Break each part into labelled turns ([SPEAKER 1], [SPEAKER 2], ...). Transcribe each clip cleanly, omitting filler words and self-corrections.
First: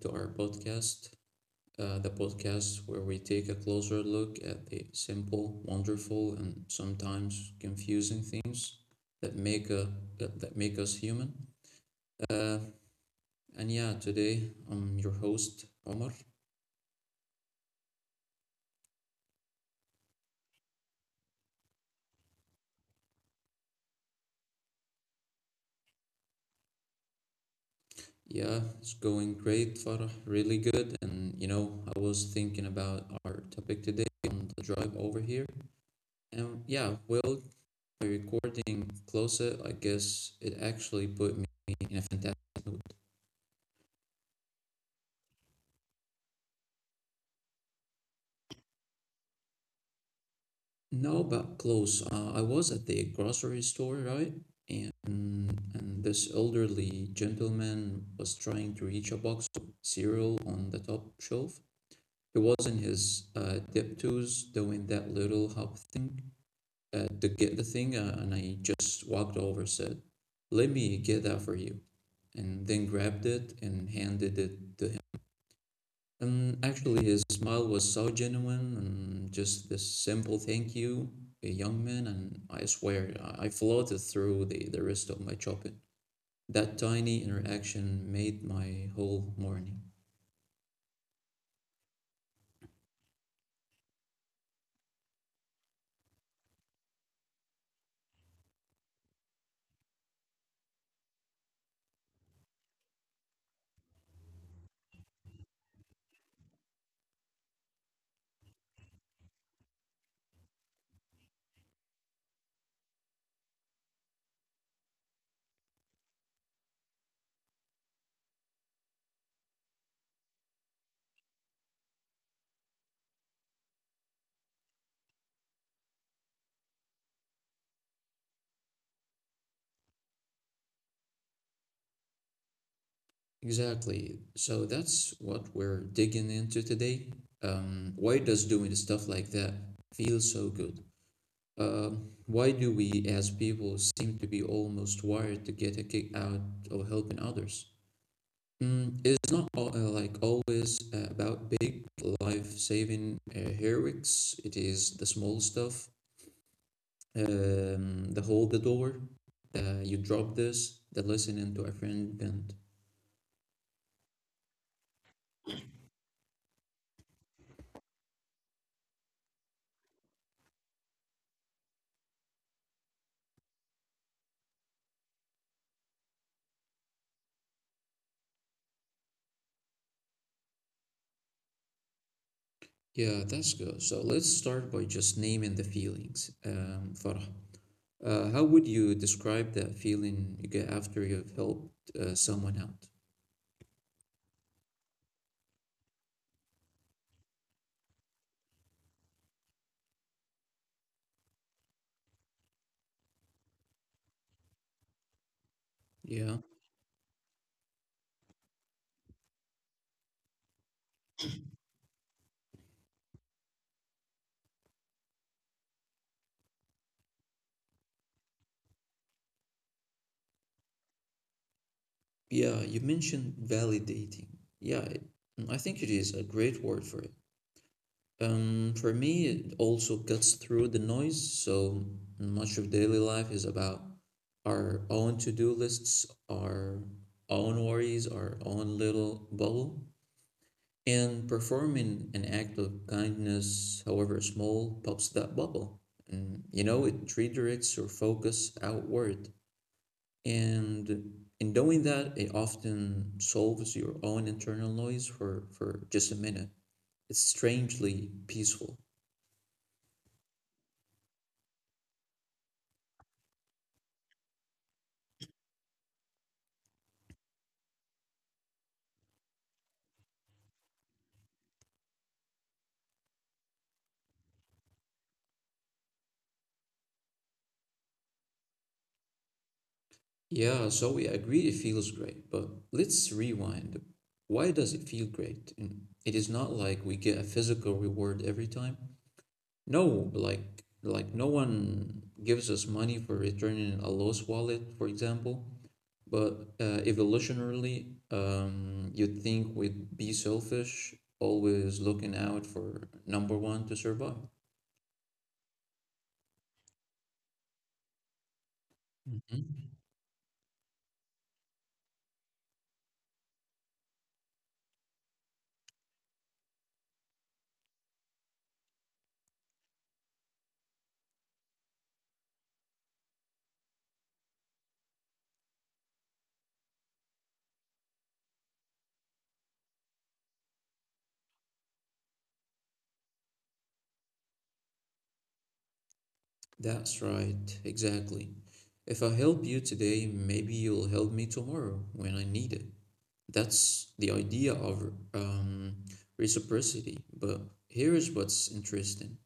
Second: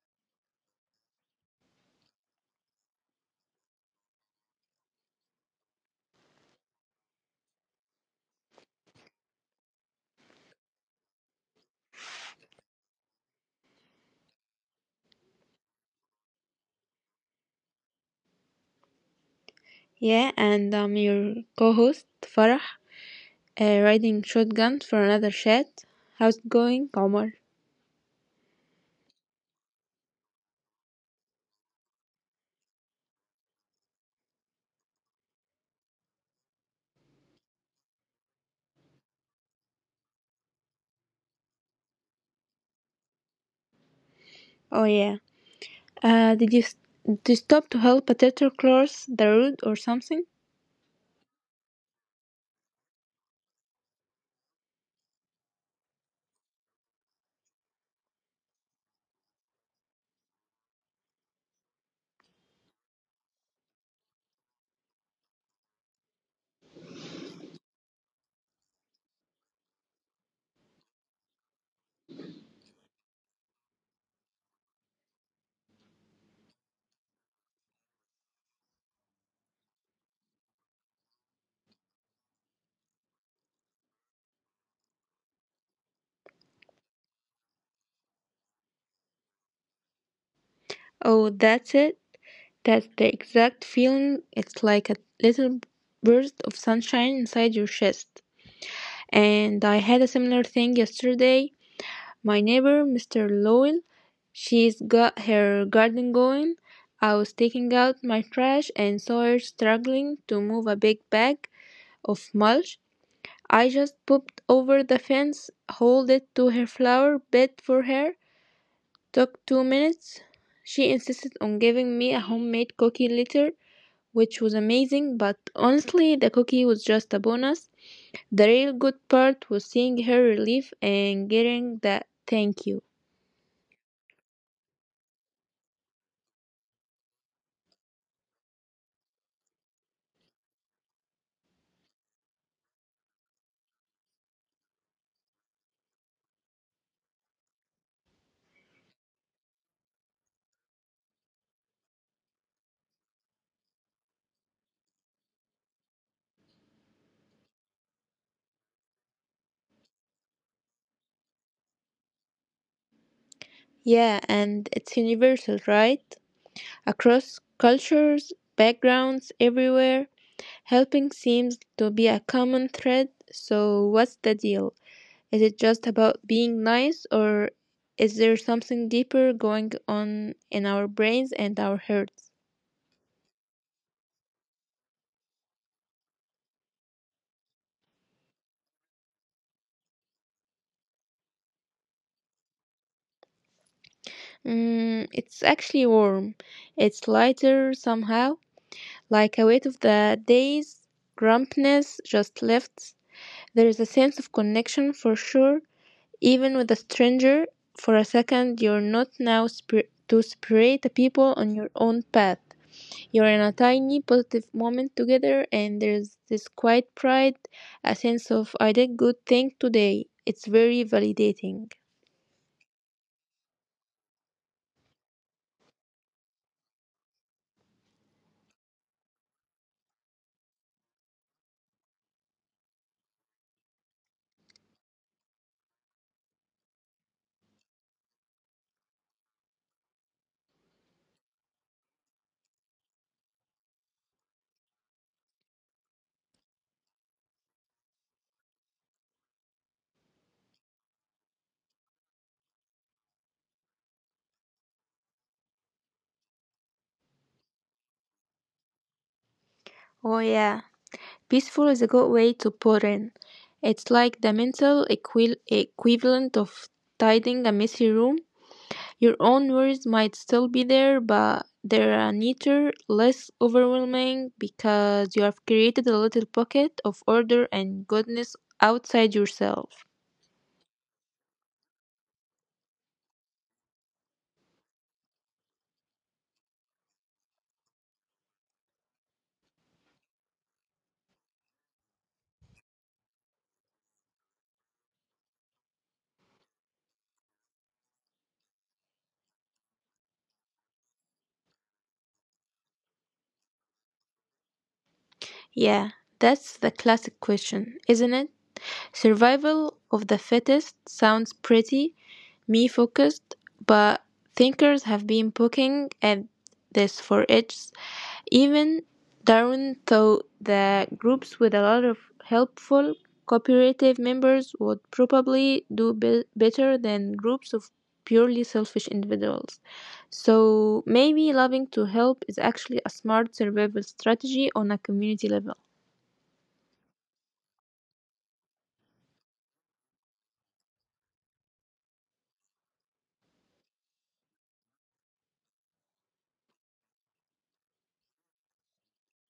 [SPEAKER 1] to our podcast, the podcast where we take a closer look at the simple, wonderful, and sometimes confusing things that make a that make us human. Uh, Today I'm your host, Omar.
[SPEAKER 2] Yeah, and I'm your co host, Farah, riding shotgun for another chat. How's it going, Omar?
[SPEAKER 1] Yeah, it's going great, Farah, really good. And you know, I was thinking about our topic today on the drive over here. And yeah, well, my recording closer, I guess it actually put me in a fantastic mood.
[SPEAKER 2] Oh, yeah. Uh, did you, s- did you stop to help a teacher cross the road or something?
[SPEAKER 1] Now about clothes, I was at the grocery store, right? And and this elderly gentleman was trying to reach a box of cereal on the top shelf. He was in his dip twos doing that little hop thing, to get the thing, and I just walked over, said, "Let me get that for you," and then grabbed it and handed it to him. And actually, his smile was so genuine and just this simple thank you, a young man, and I swear I floated through the rest of my shopping. That tiny interaction made my whole morning.
[SPEAKER 2] Oh, that's it. That's the exact feeling. It's like a little burst of sunshine inside your chest. And I had a similar thing yesterday. My neighbor, Mr. Lowell, she's got her garden going. I was taking out my trash and saw her struggling to move a big bag of mulch. I just popped over the fence, hauled it to her flower bed for her. Took 2 minutes. She insisted on giving me a homemade cookie later, which was amazing, but honestly, the cookie was just a bonus. The real good part was seeing her relief and getting that thank you.
[SPEAKER 1] Exactly. So that's what we're digging into today. Why does doing stuff like that feel so good? Uh, why do we as people seem to be almost wired to get a kick out of helping others? Mm, it's not always about big life-saving heroics. It is the small stuff, the hold the door, you drop this, the listening to a friend bent.
[SPEAKER 2] Yeah, and it's universal, right? Across cultures, backgrounds, everywhere, helping seems to be a common thread. So, what's the deal? Is it just about being nice, or is there something deeper going on in our brains and our hearts?
[SPEAKER 1] Yeah, that's good. So let's start by just naming the feelings. Farah, how would you describe that feeling you get after you've helped someone out?
[SPEAKER 2] Mm, it's actually warm. It's lighter somehow, like a weight of the day's grumpiness just lifts. There is a sense of connection for sure.
[SPEAKER 1] Yeah.
[SPEAKER 2] Even with a stranger for a second, you're not now spir- to separate the people on your own path. You're in a tiny positive moment together, and there's this quiet pride, a sense of I did good thing today. It's very validating.
[SPEAKER 1] Yeah, you mentioned validating. Yeah, it- I think it is a great word for it. For me, it also cuts through the noise. So much of daily life is about our own to-do lists, our own worries, our own little bubble. And performing an act of kindness, however small, pops that bubble. And you know, it redirects your focus outward. And in doing that, it often solves your own internal noise for, just a minute. It's strangely peaceful.
[SPEAKER 2] Oh, yeah. Peaceful is a good way to put in. It's like the mental equivalent of tidying a messy room. Your own worries might still be there, but they're a neater, less overwhelming because you have created a little pocket of order and goodness outside yourself.
[SPEAKER 1] Yeah, Zoe, I agree it feels great, but let's rewind. Why does it feel great? And it is not like we get a physical reward every time. No, like no one gives us money for returning a lost wallet, for example. But evolutionarily, you'd think we'd be selfish, always looking out for number one to survive.
[SPEAKER 2] Yeah, that's the classic question, isn't it? Survival
[SPEAKER 1] Mhm.
[SPEAKER 2] of the fittest sounds pretty me focused, but thinkers have been poking at this for ages. Even Darwin thought that groups with a lot of helpful, cooperative members would probably better than groups of purely selfish individuals. So maybe loving to help is actually a smart survival strategy on a community level.
[SPEAKER 1] That's right, exactly. If I help you today, maybe you'll help me tomorrow when I need it. That's the idea of reciprocity. But here is what's interesting.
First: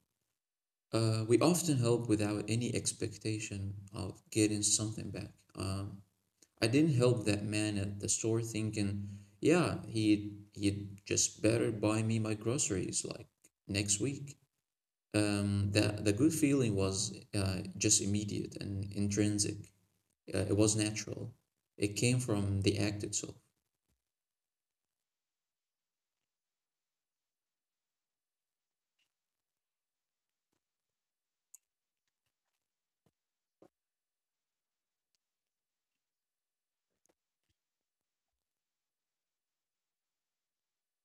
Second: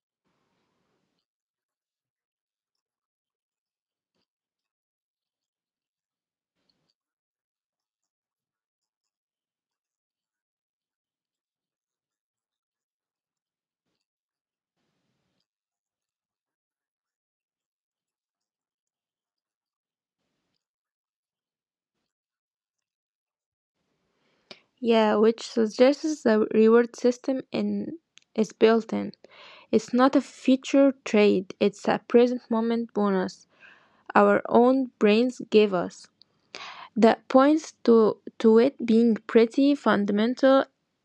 [SPEAKER 1] We often help without any expectation of getting something back. I didn't help that man at the store thinking, yeah, he'd just better buy me my groceries like next week. That The good feeling was just immediate and intrinsic. It was natural. It came from the act itself.
[SPEAKER 2] Yeah, which suggests the reward system in is built in. It's not a future trade, it's a present moment bonus our own brains give us. That points to it being pretty fundamental.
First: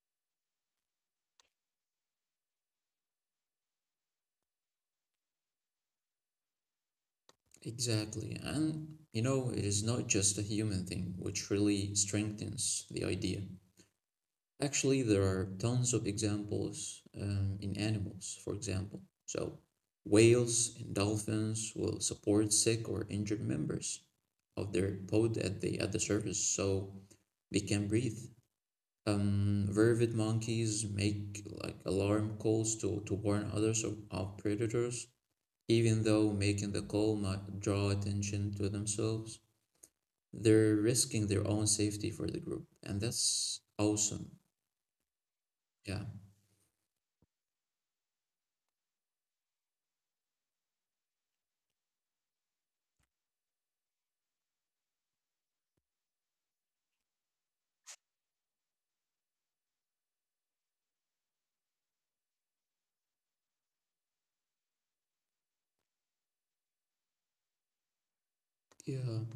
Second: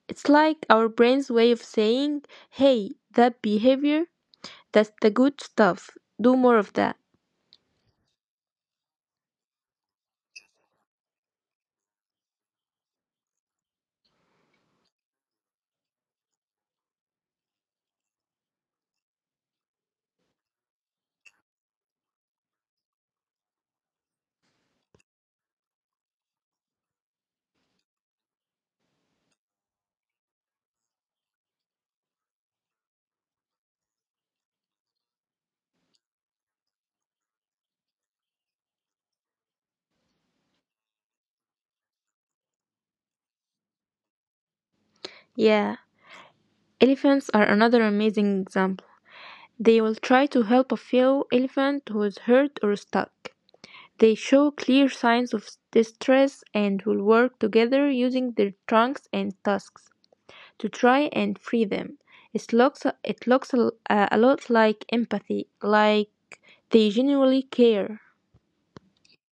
[SPEAKER 2] It's like our brain's way of saying, "Hey, that behavior, that's the good stuff. Do more of that."
[SPEAKER 1] Exactly. And you know, it is not just a human thing, which really strengthens the idea. Actually, there are tons of examples in animals, for example. So, whales and dolphins will support sick or injured members of their pod at the surface, so they can breathe. Vervet monkeys make like alarm calls to warn others of predators, even though making the call might draw attention to themselves. They're risking their own safety for the group, and that's awesome.
[SPEAKER 2] Yeah.
[SPEAKER 1] Yeah,
[SPEAKER 2] Elephants are another amazing example. They will try to help a fellow elephant who is hurt or stuck. They show clear signs of distress and will work together using their trunks and tusks to try and free them. It looks a lot like empathy, like they genuinely care.
[SPEAKER 1] yeah.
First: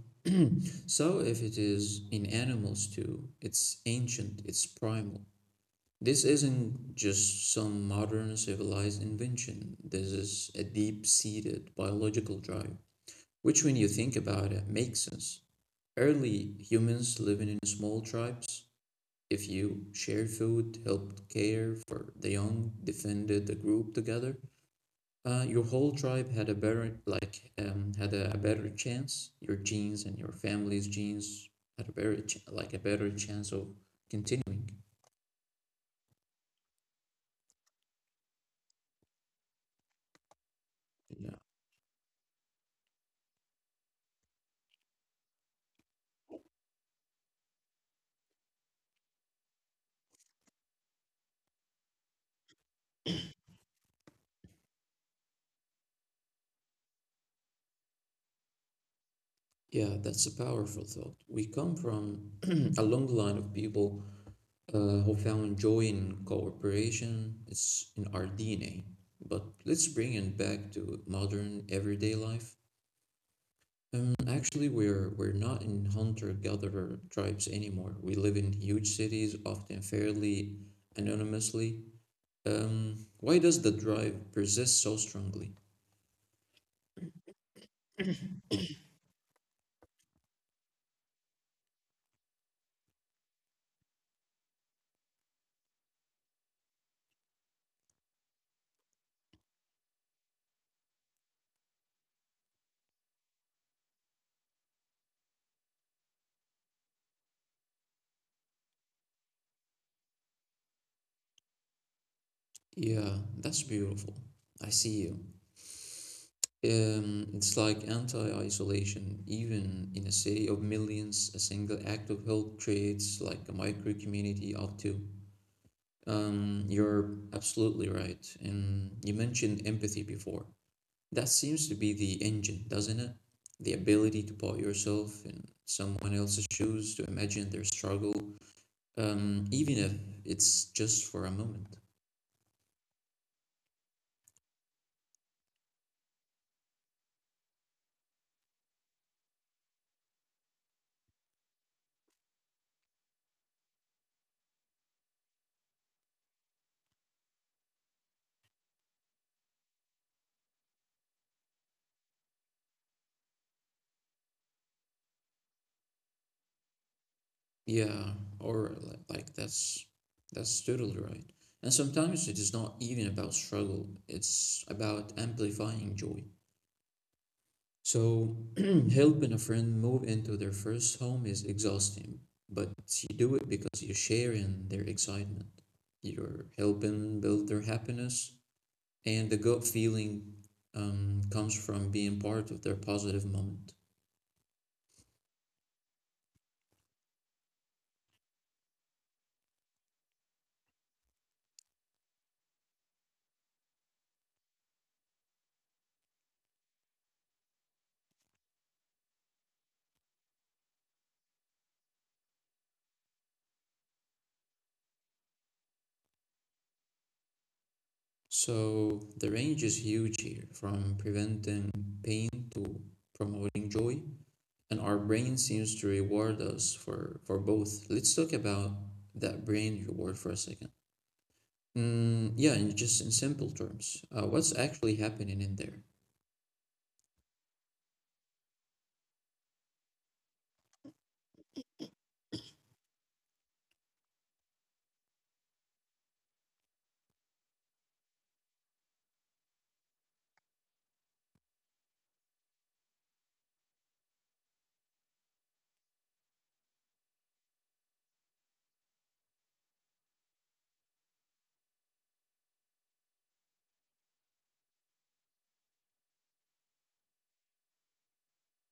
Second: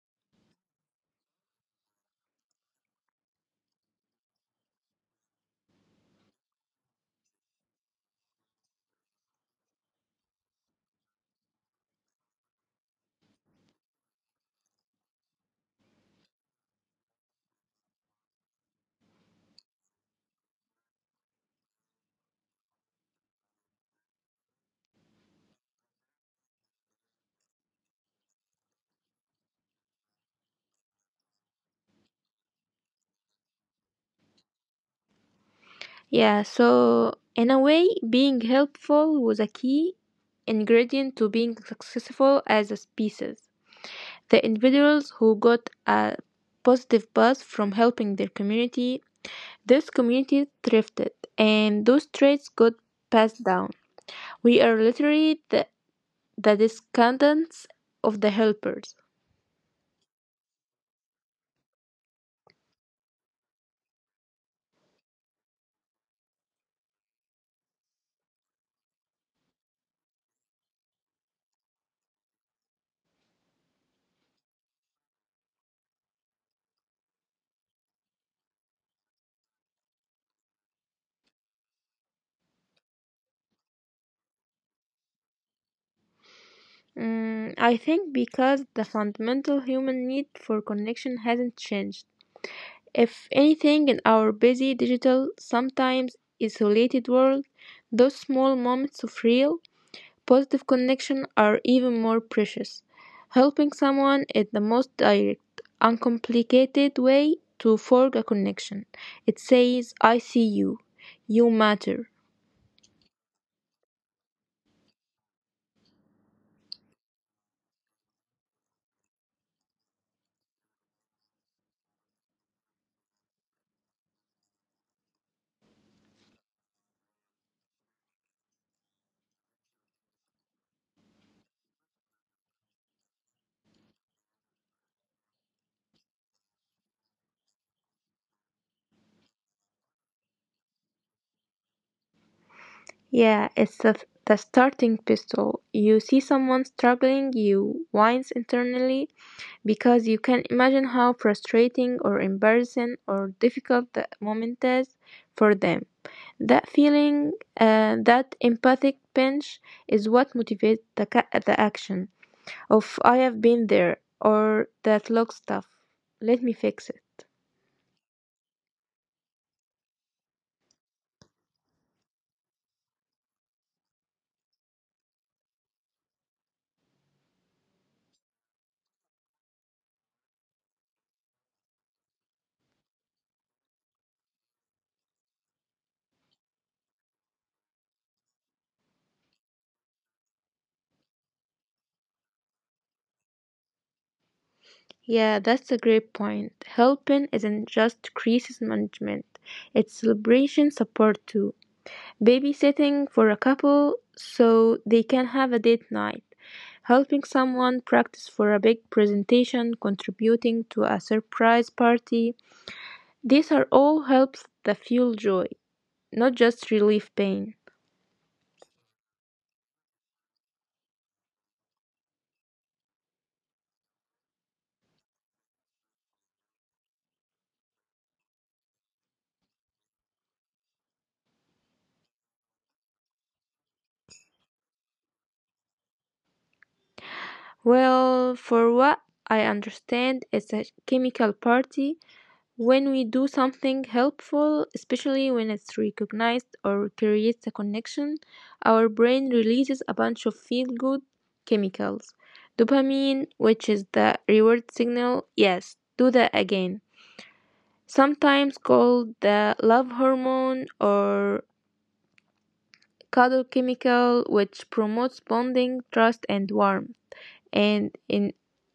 [SPEAKER 1] So if it is in animals too, it's ancient, it's primal. This isn't just some modern civilized invention. This is a deep-seated biological drive, which when you think about it makes sense. Early humans living in small tribes, if you shared food, helped care for the young, defended the group together, your whole tribe had a had a better chance. Your genes and your family's genes had a a better chance of continuing.
[SPEAKER 2] Yeah, so in a way, being helpful was a key ingredient to
[SPEAKER 1] Yeah,
[SPEAKER 2] being successful as a species. The individuals who got a positive buzz from helping their community, this community thrifted, and those traits got passed down. We are literally the descendants of the helpers.
[SPEAKER 1] yeah, that's a powerful thought. We come from a long line of people who found joy in cooperation. It's in our DNA. But let's bring it back to modern everyday life. We're not in hunter-gatherer tribes anymore. We live in huge cities, often fairly anonymously. Why does the drive persist so strongly?
[SPEAKER 2] Mm, I think because the fundamental human need for connection hasn't changed. If anything, in our busy, digital, sometimes isolated world, those small moments of real, positive connection are even more precious. Helping someone is the most direct, uncomplicated way to forge a connection. It says, I see you, you matter.
[SPEAKER 1] Yeah, that's beautiful. I see you. It's like anti-isolation. Even in a city of millions, a single act of help creates like a micro-community up to. You're absolutely right. And you mentioned empathy before. That seems to be the engine, doesn't it? The ability to put yourself in someone else's shoes, to imagine their struggle, even if it's just for a moment.
[SPEAKER 2] Yeah, it's the starting pistol. You see someone struggling, you wince internally, because you can imagine how frustrating or embarrassing or difficult the moment is for them. That feeling, that empathic pinch, is what motivates the, the action of I have been there or that looks tough. Let me fix it.
[SPEAKER 1] Yeah, or li- like that's totally right. And sometimes it is not even about struggle, it's about amplifying joy. So, helping a friend move into their first home is exhausting, but you do it because you share in their excitement. You're helping build their happiness, and the gut feeling comes from being part of their positive moment.
[SPEAKER 2] Yeah, that's a great point. Helping isn't just crisis management, it's celebration support too. Babysitting for a couple so they can have a date night, helping someone practice for a big presentation, contributing to a surprise party. These are all helps that fuel joy, not just relieve pain.
[SPEAKER 1] So, the range is huge here from preventing pain to promoting joy, and our brain seems to reward us for, both. Let's talk about that brain reward for a second. Mm, yeah, and just in simple terms, what's actually happening in there?
[SPEAKER 2] Well, for what I understand, it's a chemical party when we do something helpful, especially when it's recognized or creates a connection, our brain releases a bunch of feel good chemicals. Dopamine, which is the reward signal, yes, do that again. Sometimes called the love hormone or cuddle chemical, which promotes bonding, trust, and warmth. And in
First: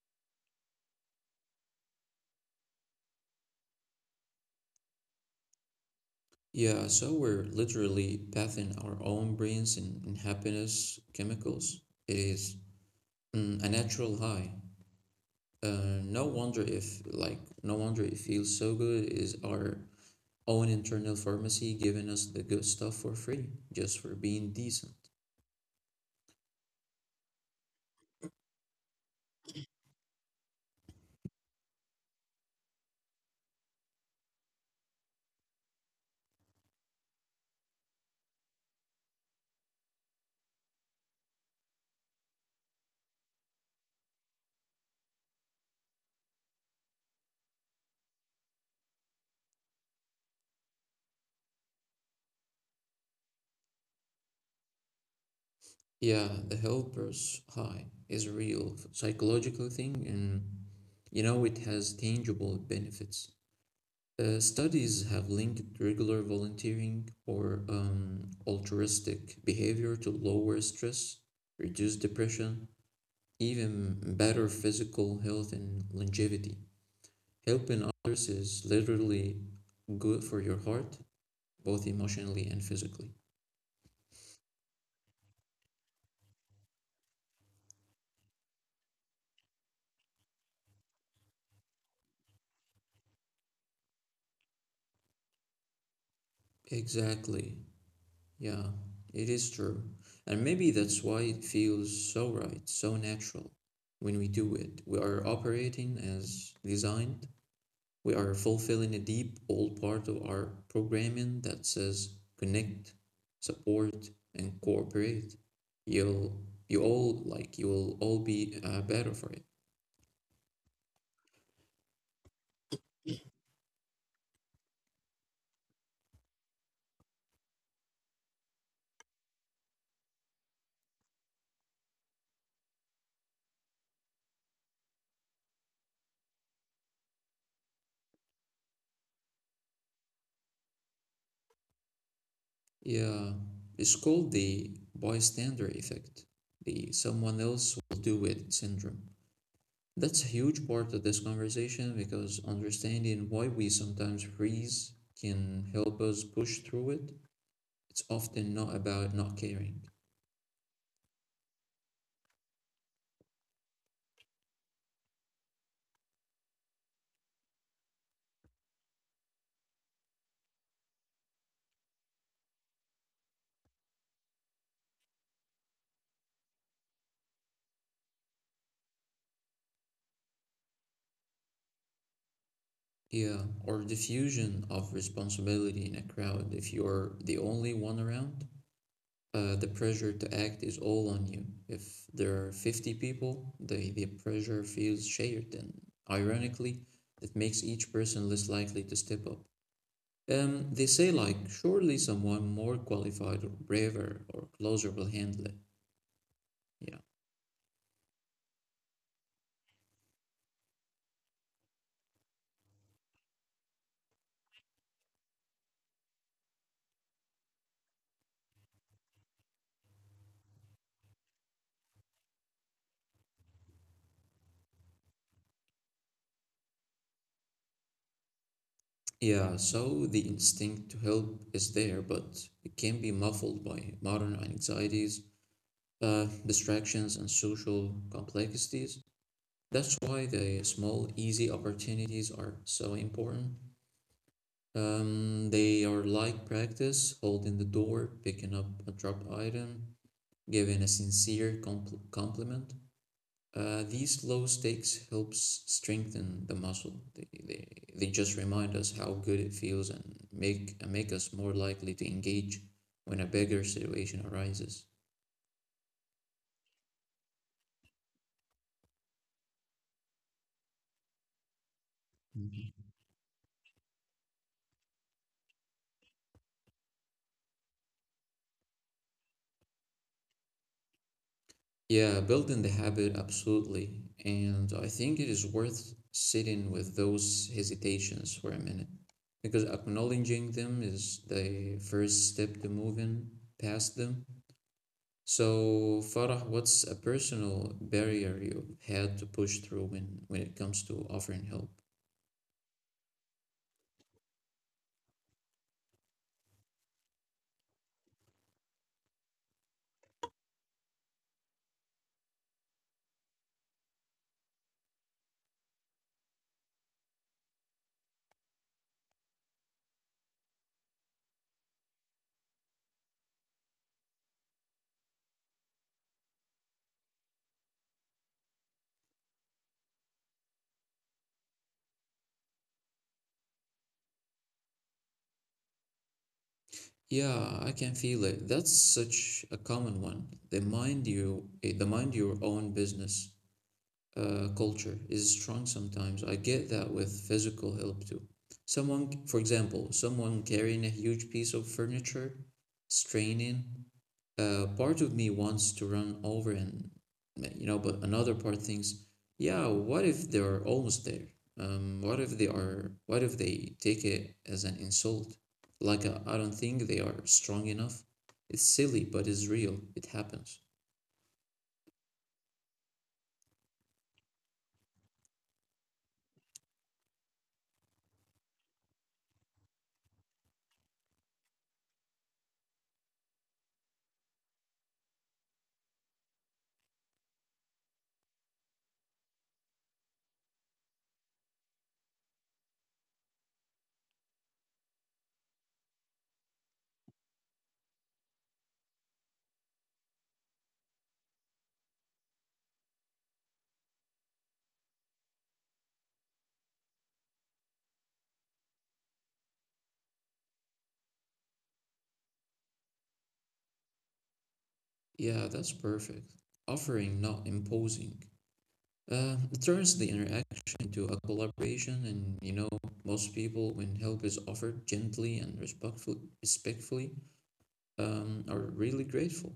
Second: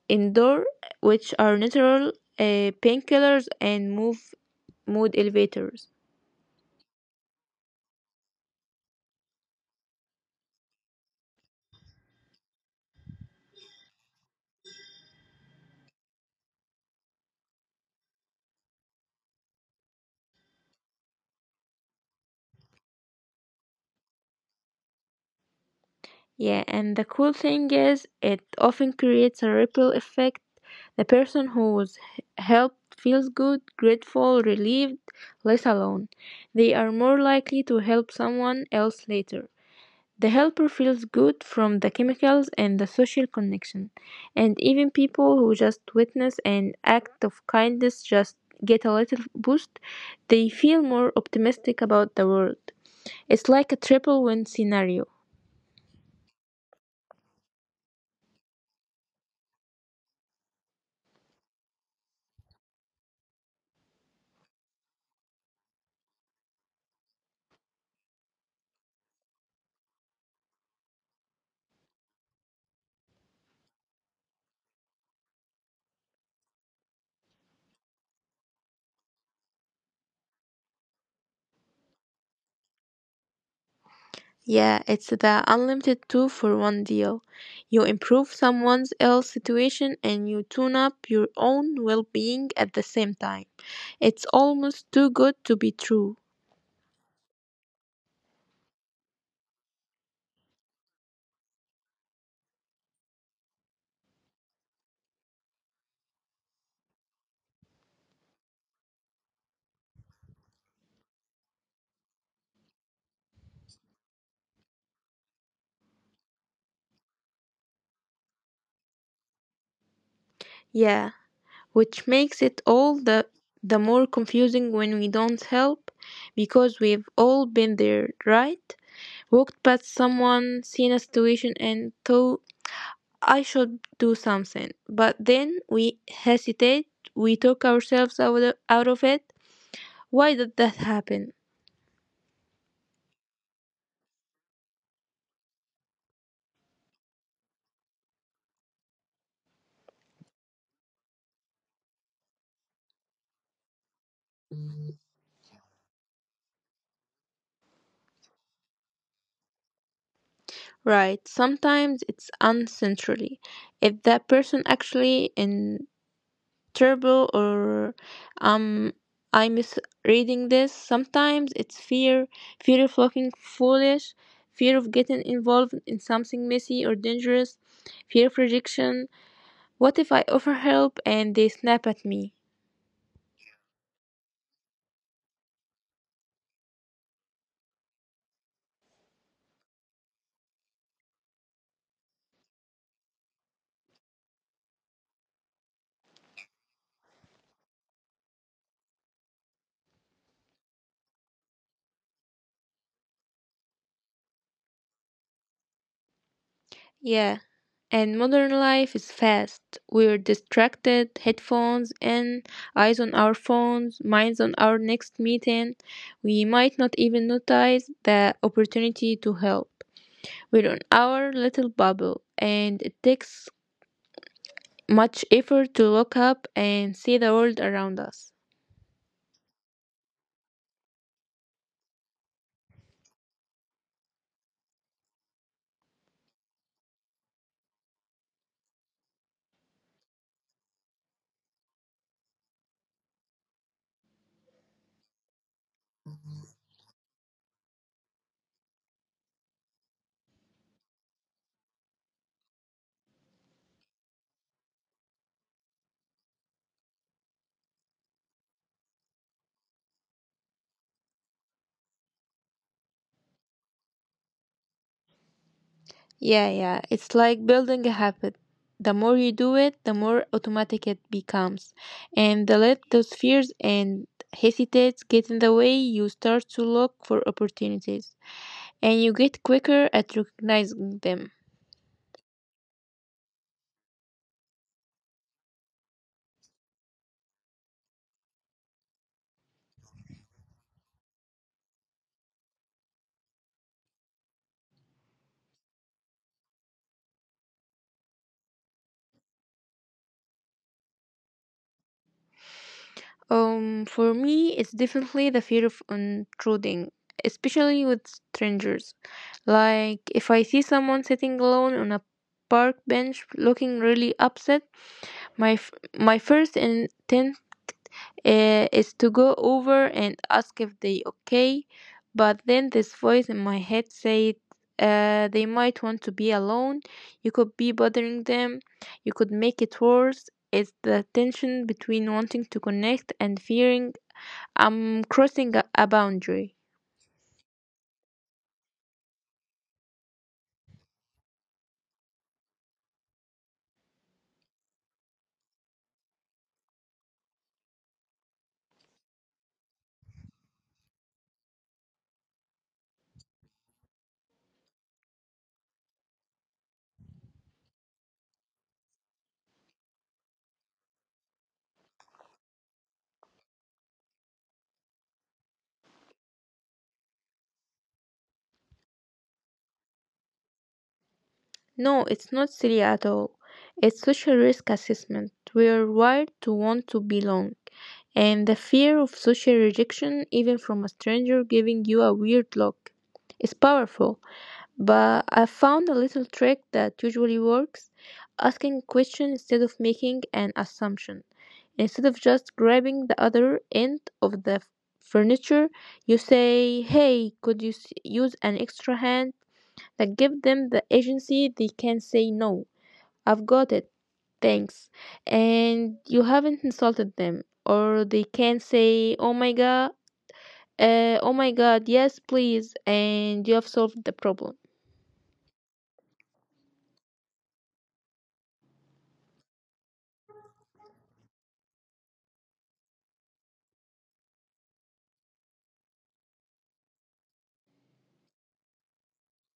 [SPEAKER 2] indoor, which are natural painkillers and move mood elevators.
[SPEAKER 1] Yeah, so we're literally bathing our own brains in, happiness chemicals. It is mm, a natural high. No wonder it feels so good. It is our own internal pharmacy giving us the good stuff for free, just for being decent.
[SPEAKER 2] Yeah, and the cool thing is, it often creates a ripple effect. The person who was helped feels good, grateful, relieved, less alone. They are more likely to help someone else later. The helper feels good from the chemicals and the social connection. And even people who just witness an act of kindness just get a little boost. They feel more optimistic about the world. It's like a triple win scenario.
[SPEAKER 1] Yeah, the helper's high is a real psychological thing, and you know, it has tangible benefits. Studies have linked regular volunteering or altruistic behavior to lower stress, reduce depression, even better physical health and longevity. Helping others is literally good for your heart, both emotionally and physically.
[SPEAKER 2] Yeah, it's the unlimited two for one deal. You improve someone else's situation and you tune up your own well being at the same time. It's almost too good to be true.
[SPEAKER 1] Exactly. Yeah, it is true. And maybe that's why it feels so right, so natural when we do it. We are operating as designed, we are fulfilling a deep old part of our programming that says connect, support, and cooperate. You'll you'll all be better for it.
[SPEAKER 2] Yeah, which makes it all the more confusing when we don't help because we've all been there, right? Walked past someone, seen a situation, and thought, I should do something. But then we hesitate, we talk ourselves out of it. Why did that happen?
[SPEAKER 1] Yeah, it's called the bystander effect, the someone else will do it syndrome. That's a huge part of this conversation because understanding why we sometimes freeze can help us push through it. It's often not about not caring.
[SPEAKER 2] Right. Sometimes it's uncentrally. If that person actually in trouble or um I misreading this, sometimes it's fear, fear of looking foolish, fear of getting involved in something messy or dangerous, fear of rejection. What if I offer help and they snap at me?
[SPEAKER 1] Yeah, or diffusion of responsibility in a crowd. If you're the only one around, the pressure to act is all on you. If there are 50 people, the pressure feels shared, and ironically, it makes each person less likely to step up. They say, like, surely someone more qualified or braver or closer will handle it. Yeah.
[SPEAKER 2] Yeah, and modern life is fast. We're distracted, headphones in, eyes on our phones, minds on our next meeting. We might not even notice the opportunity to help. We're on our little bubble, and it takes much effort to look up and see the world around us.
[SPEAKER 1] Yeah, so the instinct to help is there, but it can be muffled by modern anxieties, distractions, and social complexities. That's why the small, easy opportunities are so important. They are like practice, holding the door, picking up a dropped item, giving a sincere compliment. These low stakes helps strengthen the muscle. They just remind us how good it feels and make us more likely to engage when a bigger situation arises.
[SPEAKER 2] Yeah, yeah. It's like building a habit. The more you do it, the more automatic it becomes. And the let
[SPEAKER 1] Mm-hmm.
[SPEAKER 2] those fears and hesitates get in the way, you start to look for opportunities and you get quicker at recognizing them.
[SPEAKER 1] Yeah, building the habit, absolutely. And I think it is worth sitting with those hesitations for a minute because acknowledging them is the first step to moving past them. So, Farah, what's a personal barrier you've had to push through when it comes to offering help?
[SPEAKER 2] For me, it's definitely the fear of intruding, especially with strangers. Like, if I see someone sitting alone on a park bench looking really upset, my f- my first intent. Eh, is to go over and ask if they okay. But then this voice in my head said, they might want to be alone. You could be bothering them. You could make it worse. It's the tension between wanting to connect and fearing I'm crossing a boundary.
[SPEAKER 1] Yeah, I can feel it. That's such a common one. The mind your own business culture is strong sometimes. I get that with physical help too. Someone carrying a huge piece of furniture, straining. Part of me wants to run over and, you know, but another part thinks, yeah, what if they're almost there? What if they take it as an insult? Like, I don't think they are strong enough. It's silly, but it's real. It happens.
[SPEAKER 2] No, it's not silly at all. It's social risk assessment. We're wired to want to belong. And the fear of social rejection, even from a stranger giving you a weird look, is powerful. But I found a little trick that usually works asking a question instead of making an assumption. Instead of just grabbing the other end of the furniture, you say, Hey, could you use an extra hand? That give them the agency. They can say no, I've got it, thanks, and you haven't insulted them, or they can say oh my god, oh my god, yes please, and you have solved the problem.
[SPEAKER 1] Yeah, that's perfect. Offering, not imposing. It turns the interaction into a collaboration, and you know, most people, when help is offered gently and respectfully, are really grateful.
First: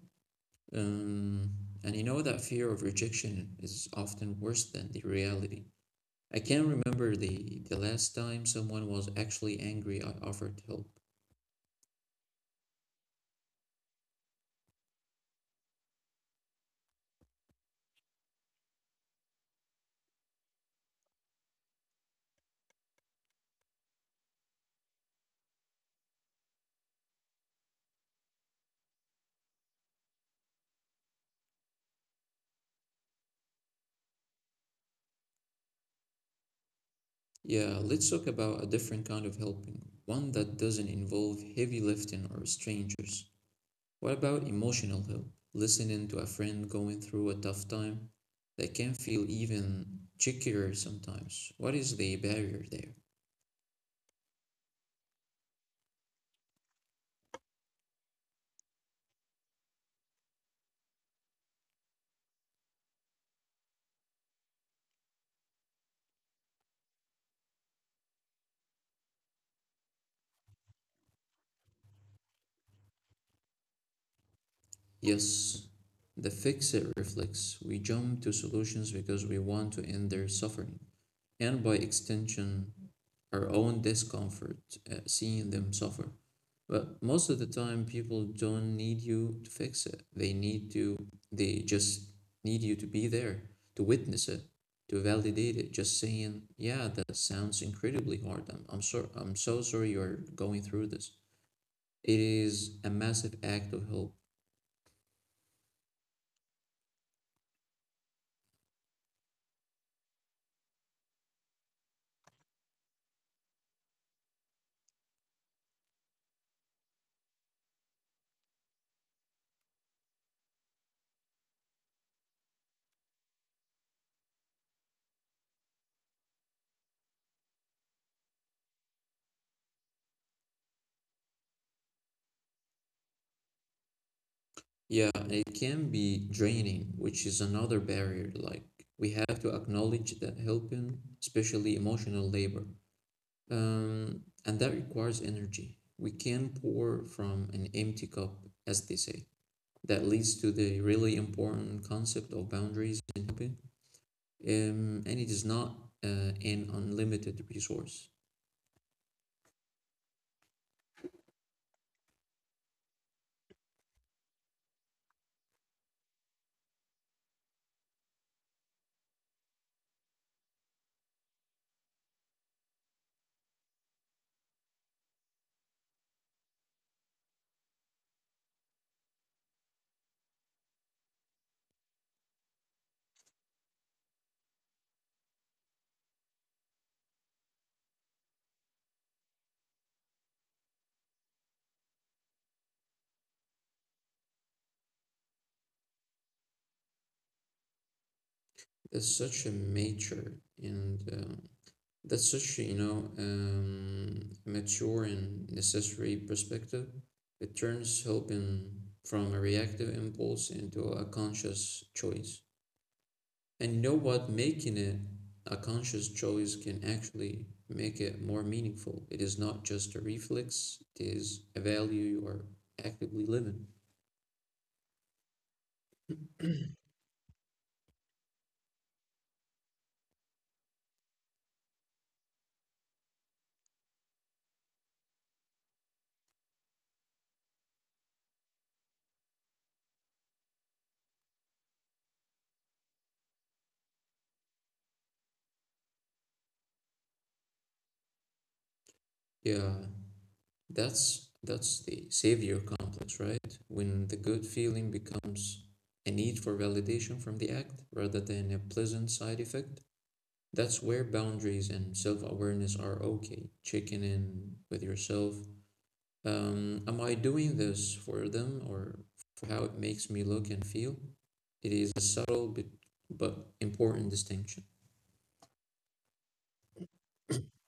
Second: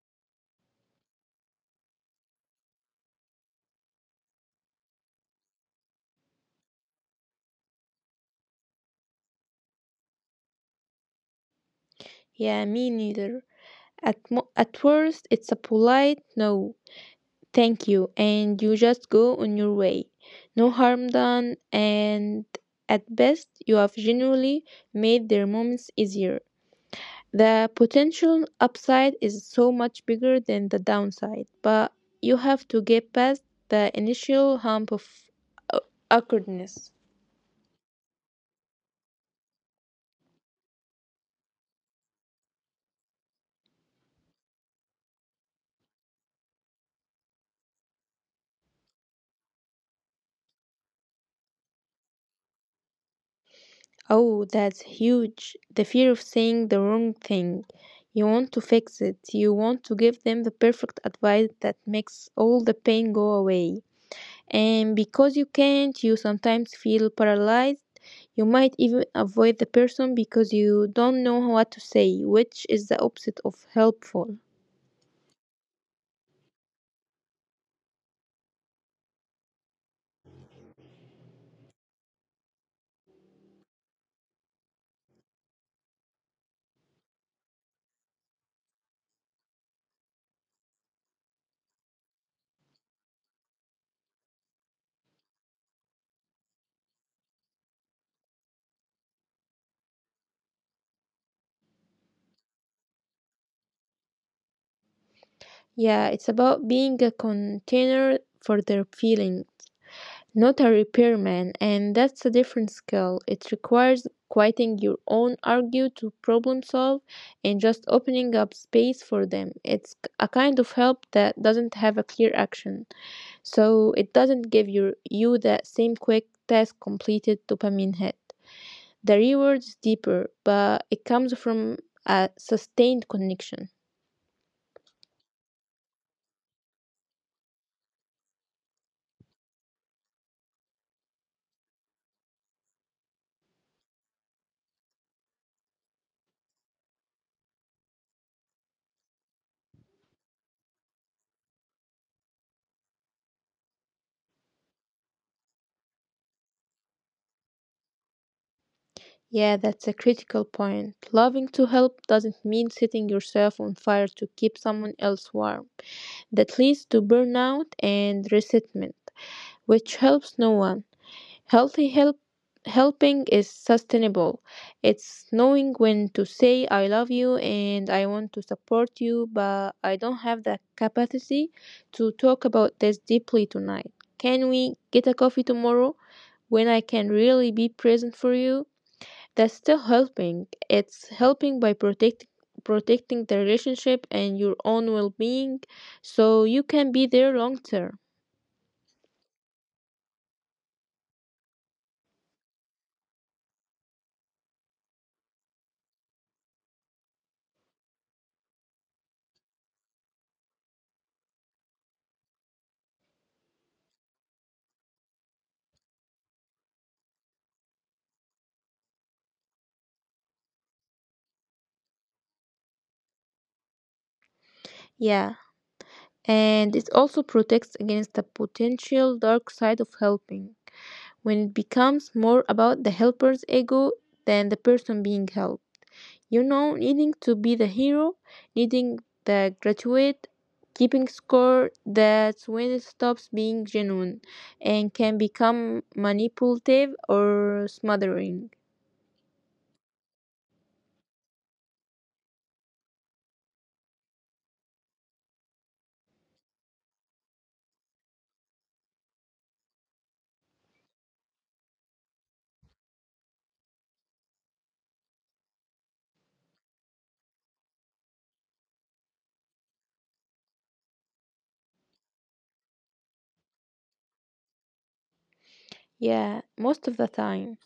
[SPEAKER 1] Um, and you know that fear of rejection is often worse than the reality. I can't remember the last time someone was actually angry I offered help.
[SPEAKER 2] Yeah, me neither. At worst it's a polite no thank you and you just go on your way, no harm done, and at best you have genuinely made their moments easier. The potential upside is so much bigger than the downside, but you have to get past the initial hump of uh, awkwardness.
[SPEAKER 1] Yeah, let's talk about a different kind of helping, one that doesn't involve heavy lifting or strangers. What about emotional help? Listening to a friend going through a tough time, that can feel even trickier sometimes. What is the barrier there?
[SPEAKER 2] Oh, that's huge. The fear of saying the wrong thing. You want to fix it. You want to give them the perfect advice that makes all the pain go away. And because you can't, you sometimes feel paralyzed. You might even avoid the person because you don't know what to say, which is the opposite of helpful.
[SPEAKER 1] Yes, the fix it reflex. We jump to solutions because we want to end their suffering, and by extension our own discomfort, seeing them suffer. But most of the time, people don't need you to fix it. They just need you to be there, to witness it, to validate it. Just saying, yeah, that sounds incredibly hard. I'm so sorry you're going through this. It is a massive act of help.
[SPEAKER 2] Yeah, it's about being a container for their feeling, not a repairman, and that's a different skill. It requires quieting your own argue to problem solve and just opening up space for them. It's a kind of help that doesn't have a clear action, so it doesn't give your, you that same quick task completed dopamine hit. The reward is deeper, but it comes from a sustained connection.
[SPEAKER 1] Yeah, it can be draining, which is another barrier. Like, we have to acknowledge that helping, especially emotional labor, and that requires energy. We can pour from an empty cup, as they say. That leads to the really important concept of boundaries in helping, and it is not an unlimited resource.
[SPEAKER 2] Yeah, that's a critical point. Loving to help doesn't mean setting yourself on fire to keep someone else warm. That leads to burnout and resentment, which helps no one. Healthy help Helping is sustainable. It's knowing when to say I love you and I want to support you, but I don't have the capacity to talk about this deeply tonight. Can we get a coffee tomorrow when I can really be present for you? That's still helping. It's helping by protecting the relationship and your own well being so you can be there long term.
[SPEAKER 1] It's such a major and uh, That's such, a, you know, mature and necessary perspective. It turns helping from a reactive impulse into a conscious choice. And you know what? Making it a conscious choice can actually make it more meaningful. It is not just a reflex, it is a value you are actively living.
[SPEAKER 2] Yeah, and it also protects against the potential dark side of helping when it becomes more about the helper's ego than the person being helped. Needing to be the hero, needing the graduate, keeping score, that's when it stops being genuine and can become manipulative or smothering.
[SPEAKER 1] Yeah, that's the savior complex, right? When the good feeling becomes a need for validation from the act rather than a pleasant side effect. That's where boundaries and self-awareness are okay. Checking in with yourself. Am I doing this for them or for how it makes me look and feel? It is a subtle but important distinction.
[SPEAKER 2] Yeah, most of the time.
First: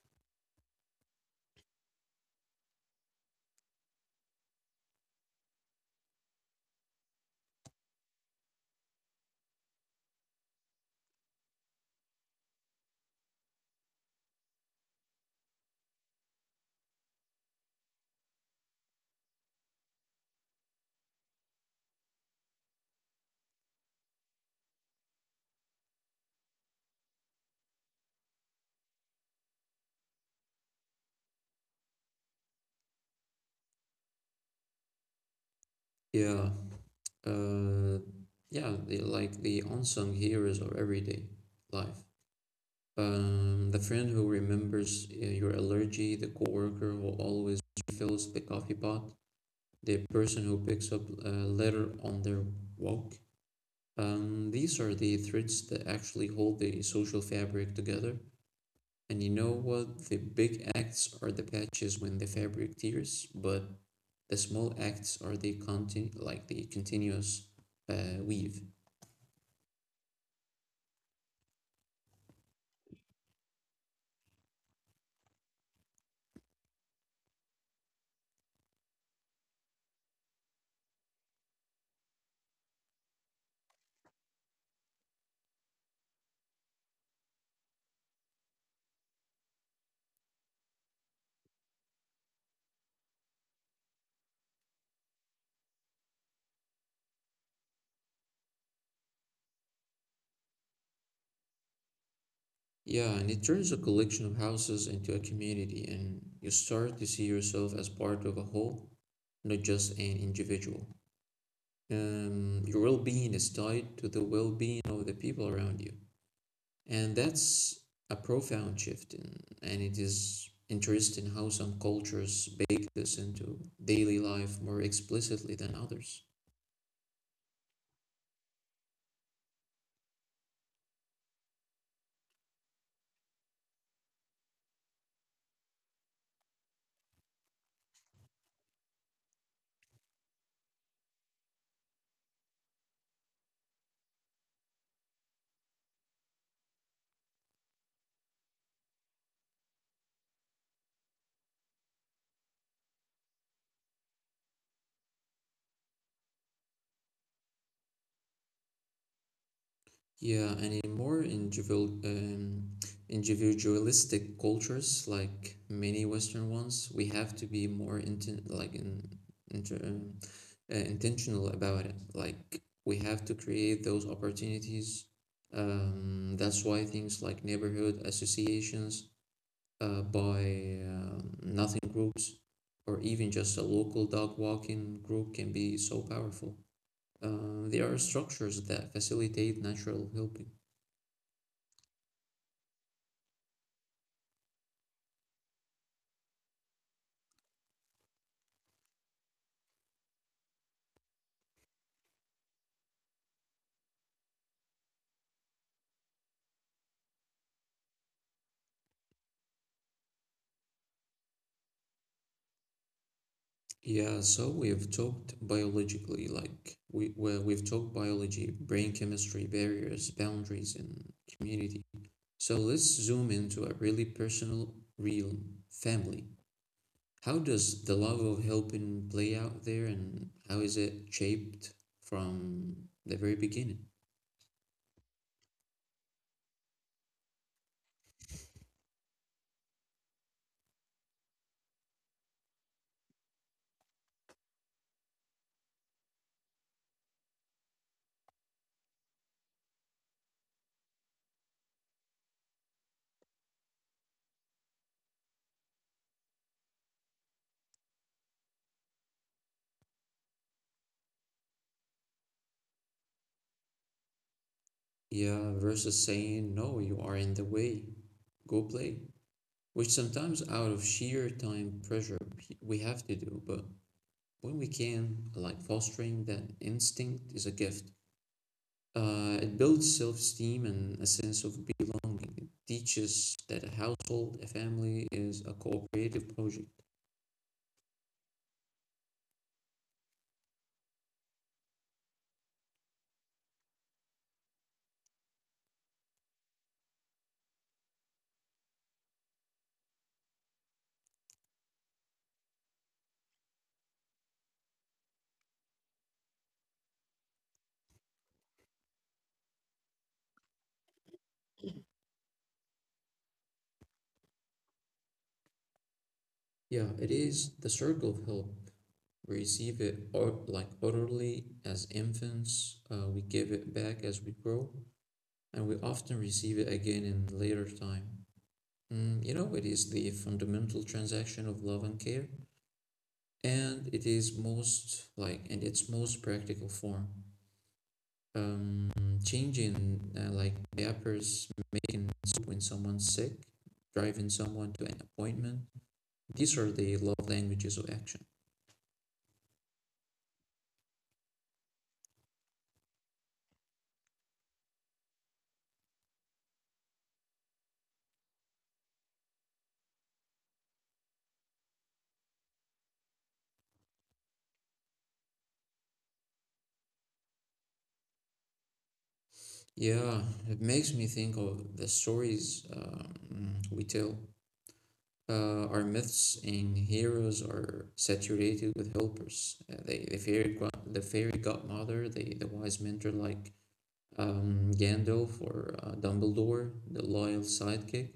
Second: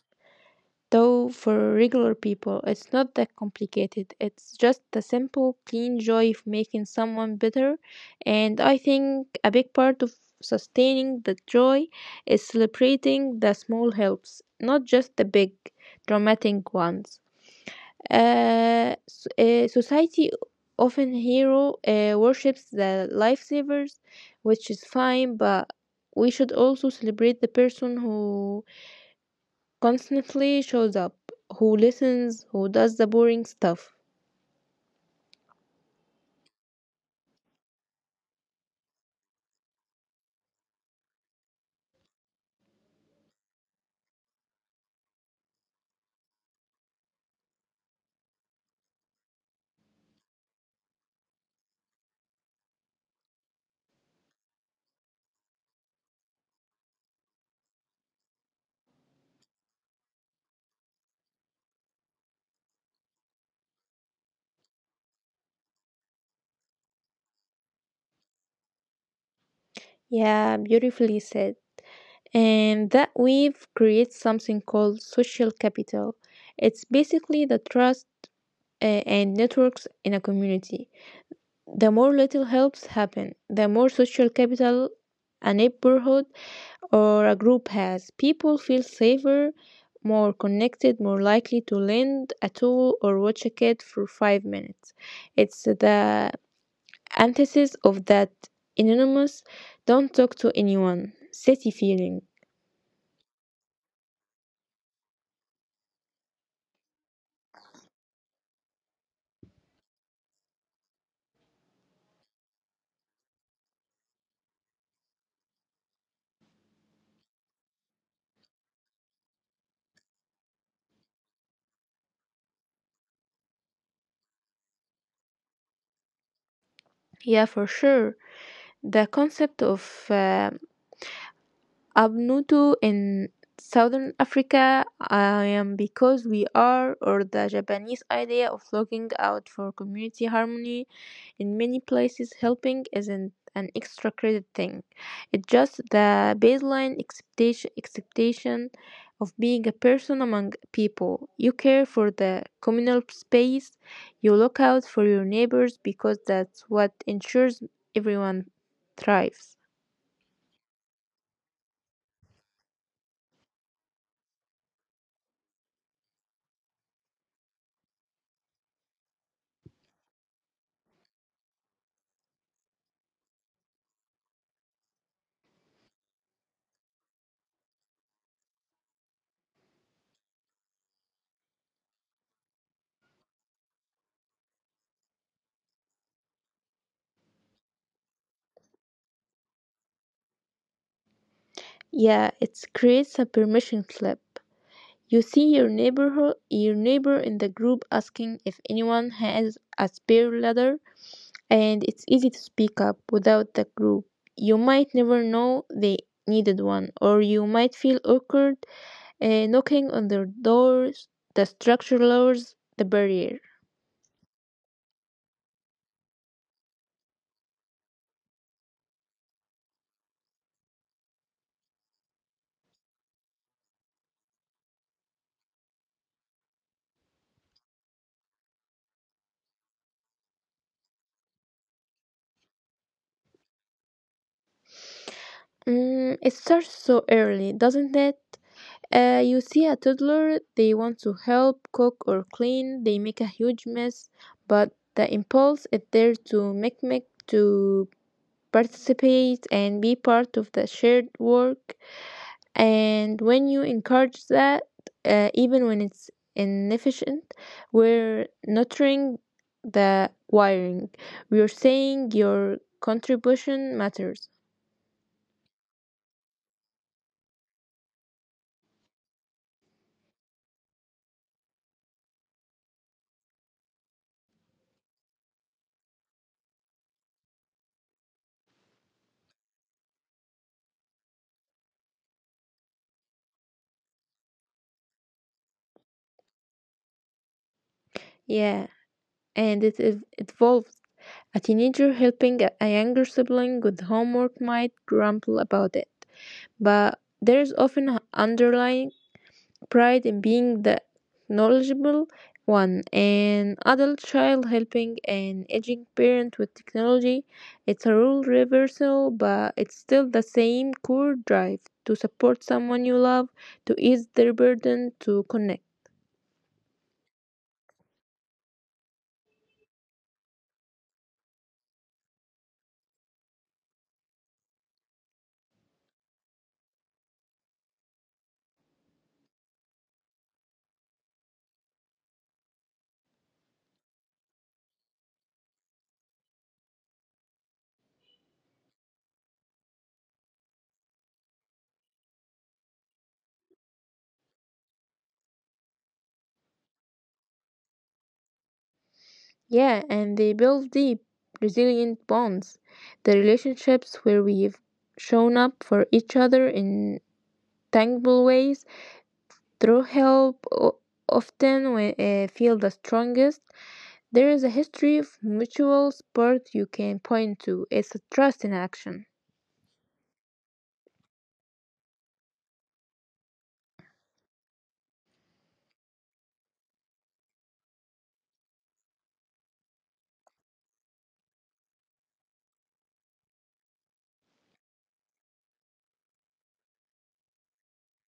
[SPEAKER 2] Though for regular people, it's not that complicated. It's just the simple, clean joy of making someone better. And I think a big part of sustaining the joy is celebrating the small helps, not just the big, dramatic ones. Society often hero worships the lifesavers, which is fine, but we should also celebrate the person who constantly shows up, who listens, who does the boring stuff.
[SPEAKER 1] Yeah. Uh, yeah, the, like the unsung heroes of everyday life. The friend who remembers your allergy, the coworker who always refills the coffee pot, the person who picks up a litter on their walk. These are the threads that actually hold the social fabric together. And you know what? The big acts are the patches when the fabric tears, but the small acts are the like the continuous weave.
[SPEAKER 2] Yeah, beautifully said. And that weave creates something called social capital. It's basically the trust and networks in a community. The more little helps happen, the more social capital a neighborhood or a group has. People feel safer, more connected, more likely to lend a tool or watch a kid for 5 minutes. It's the antithesis of that anonymous don't talk to anyone city feeling.
[SPEAKER 1] Yeah, and it turns a collection of houses into a community, and you start to see yourself as part of a whole, not just an individual. Your well being is tied to the well being of the people around you. And that's a profound shift, in, and it is interesting how some cultures bake this into daily life more explicitly than others.
[SPEAKER 2] Yeah, for sure. The concept of uh, abnutu in southern Africa, I am because we are, or the Japanese idea of looking out for community harmony. In many places helping isn't an extra credit thing. It's just the baseline expectation of being a person among people. You care for the communal space, you look out for your neighbors because that's what ensures everyone thrives.
[SPEAKER 1] Yeah, and in more individualistic cultures, like many Western ones, we have to be more inter um, intentional about it. Like we have to create those opportunities. That's why things like neighborhood associations, by nothing groups, or even just a local dog walking group can be so powerful. They are structures that facilitate natural help.
[SPEAKER 2] Yeah, it creates a permission slip. You see your neighbor in the group asking if anyone has a spare ladder and it's easy to speak up. Without the group, you might never know they needed one, or you might feel awkward knocking on their doors. The structure lowers the barrier.
[SPEAKER 1] Yeah, so we've talked biologically, like we well, we've talked biology, brain chemistry, barriers, boundaries, and community. So let's zoom into a really personal realm, family. How does the love of helping play out there, and how is it shaped from the very beginning?
[SPEAKER 2] Mm, it starts so early, doesn't it? You see a toddler, they want to help cook or clean, they make a huge mess, but the impulse is there to make, make to participate and be part of the shared work. And when you encourage that, even when it's inefficient, we're nurturing the wiring. We're saying your contribution matters.
[SPEAKER 1] Yeah, versus saying, no, you are in the way, go play, which sometimes out of sheer time pressure we have to do, but when we can, like fostering that instinct is a gift. It builds self esteem and a sense of belonging. It teaches that a household, a family is a cooperative project.
[SPEAKER 2] Yeah, and evolves. A teenager helping a younger sibling with homework might grumble about it, but there's often an underlying pride in being the knowledgeable one. An adult child helping an aging parent with technology. It's a role reversal, but it's still the same core drive to support someone you love, to ease their burden, to connect.
[SPEAKER 1] Yeah, it is the circle of help. We receive it or like orderly as infants, we give it back as we grow, and we often receive it again in later time. Mm, you know, it is the fundamental transaction of love and care. And it is most like in its most practical form. Um, Changing like diapers, making soup when someone's sick, driving someone to an appointment. These are the love languages of action.
[SPEAKER 2] Yeah, and they build deep, resilient bonds. The relationships where we've shown up for each other in tangible ways through often we, feel the strongest. There is a history of mutual support you can point to. It's a trust in action.
[SPEAKER 1] Yeah, it makes me think of the stories we tell. Our myths and heroes are saturated with helpers. The fairy godmother, the wise mentor like Gandalf or Dumbledore, the loyal sidekick.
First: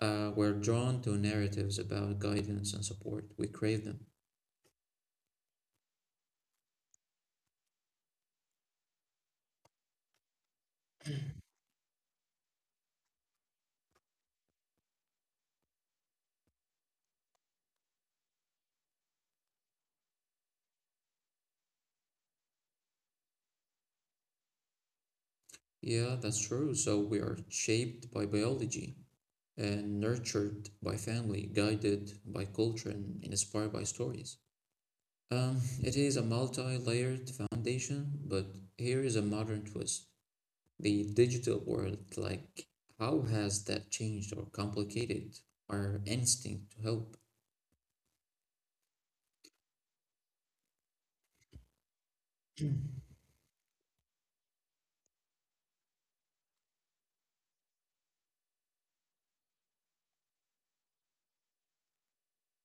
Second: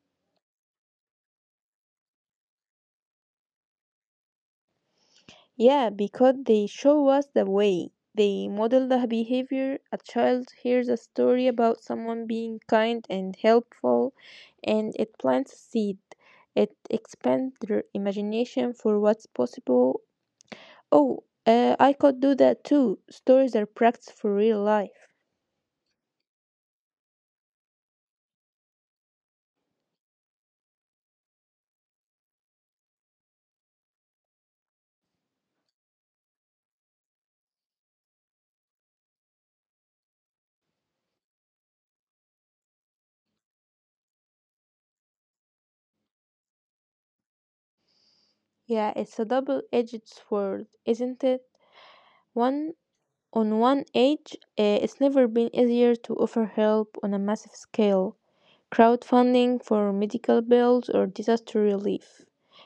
[SPEAKER 1] We're drawn to narratives about guidance and support. We crave them.
[SPEAKER 2] Yeah, because they show us the way. They model the behavior. A child hears a story about someone being kind and helpful, and it plants a seed. It expands their imagination for what's possible. Oh, I could do that too. Stories are practice for real life.
[SPEAKER 1] Yeah, that's true. So we are shaped by biology and nurtured by family, guided by culture, and inspired by stories. It is a multi layered foundation, but here is a modern twist. The digital world, like, how has that changed or complicated our instinct to help?
[SPEAKER 2] Yeah, it's a double edged sword, isn't it? One On one edge, eh, it's never been easier to offer help on a massive scale. Crowdfunding for medical bills or disaster relief.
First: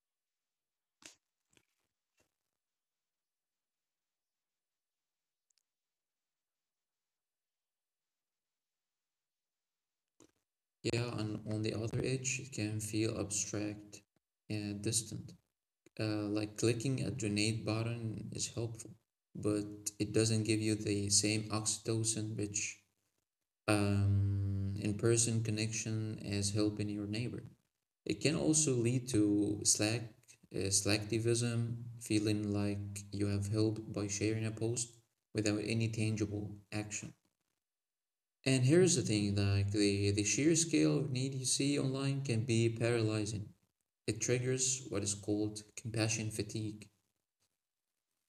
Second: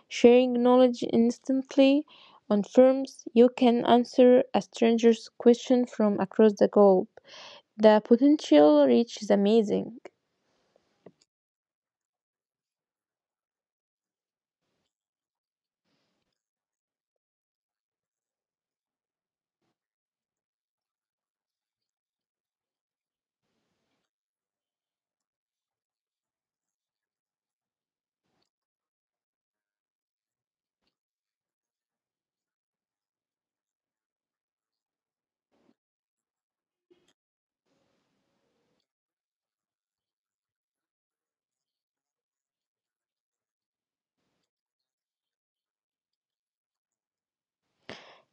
[SPEAKER 2] Sharing knowledge instantly on firms, you can answer a stranger's question from across the globe. The potential reach is amazing.
[SPEAKER 1] Yeah, and on the other edge, it can feel abstract and distant. Like clicking a donate button is helpful, but it doesn't give you the same oxytocin rich in person connection as helping your neighbor. It can also lead to slacktivism, feeling like you have helped by sharing a post without any tangible action. And here's the thing, like the sheer scale of need you see online can be paralyzing. It triggers what is called compassion fatigue.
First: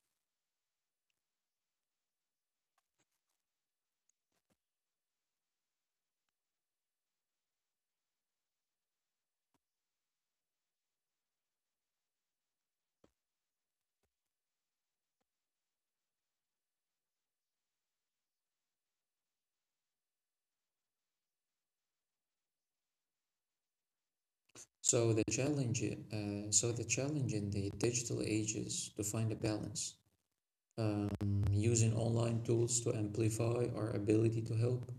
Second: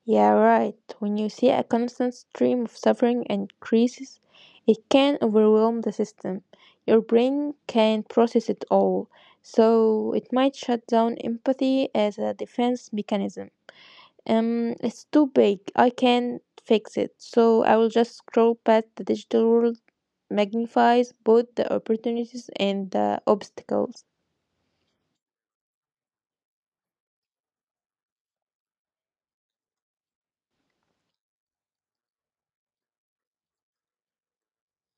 [SPEAKER 2] Yeah, right. When you see a constant stream of suffering and crises, it can overwhelm the system. Your brain can't process it all, so it might shut down empathy as a defense mechanism. It's too big. I can't fix it, so I will just scroll past. The digital world magnifies both the opportunities and the obstacles.
[SPEAKER 1] So the challenge, so the challenge in the digital age is to find a balance, um, using online tools to amplify our ability to help,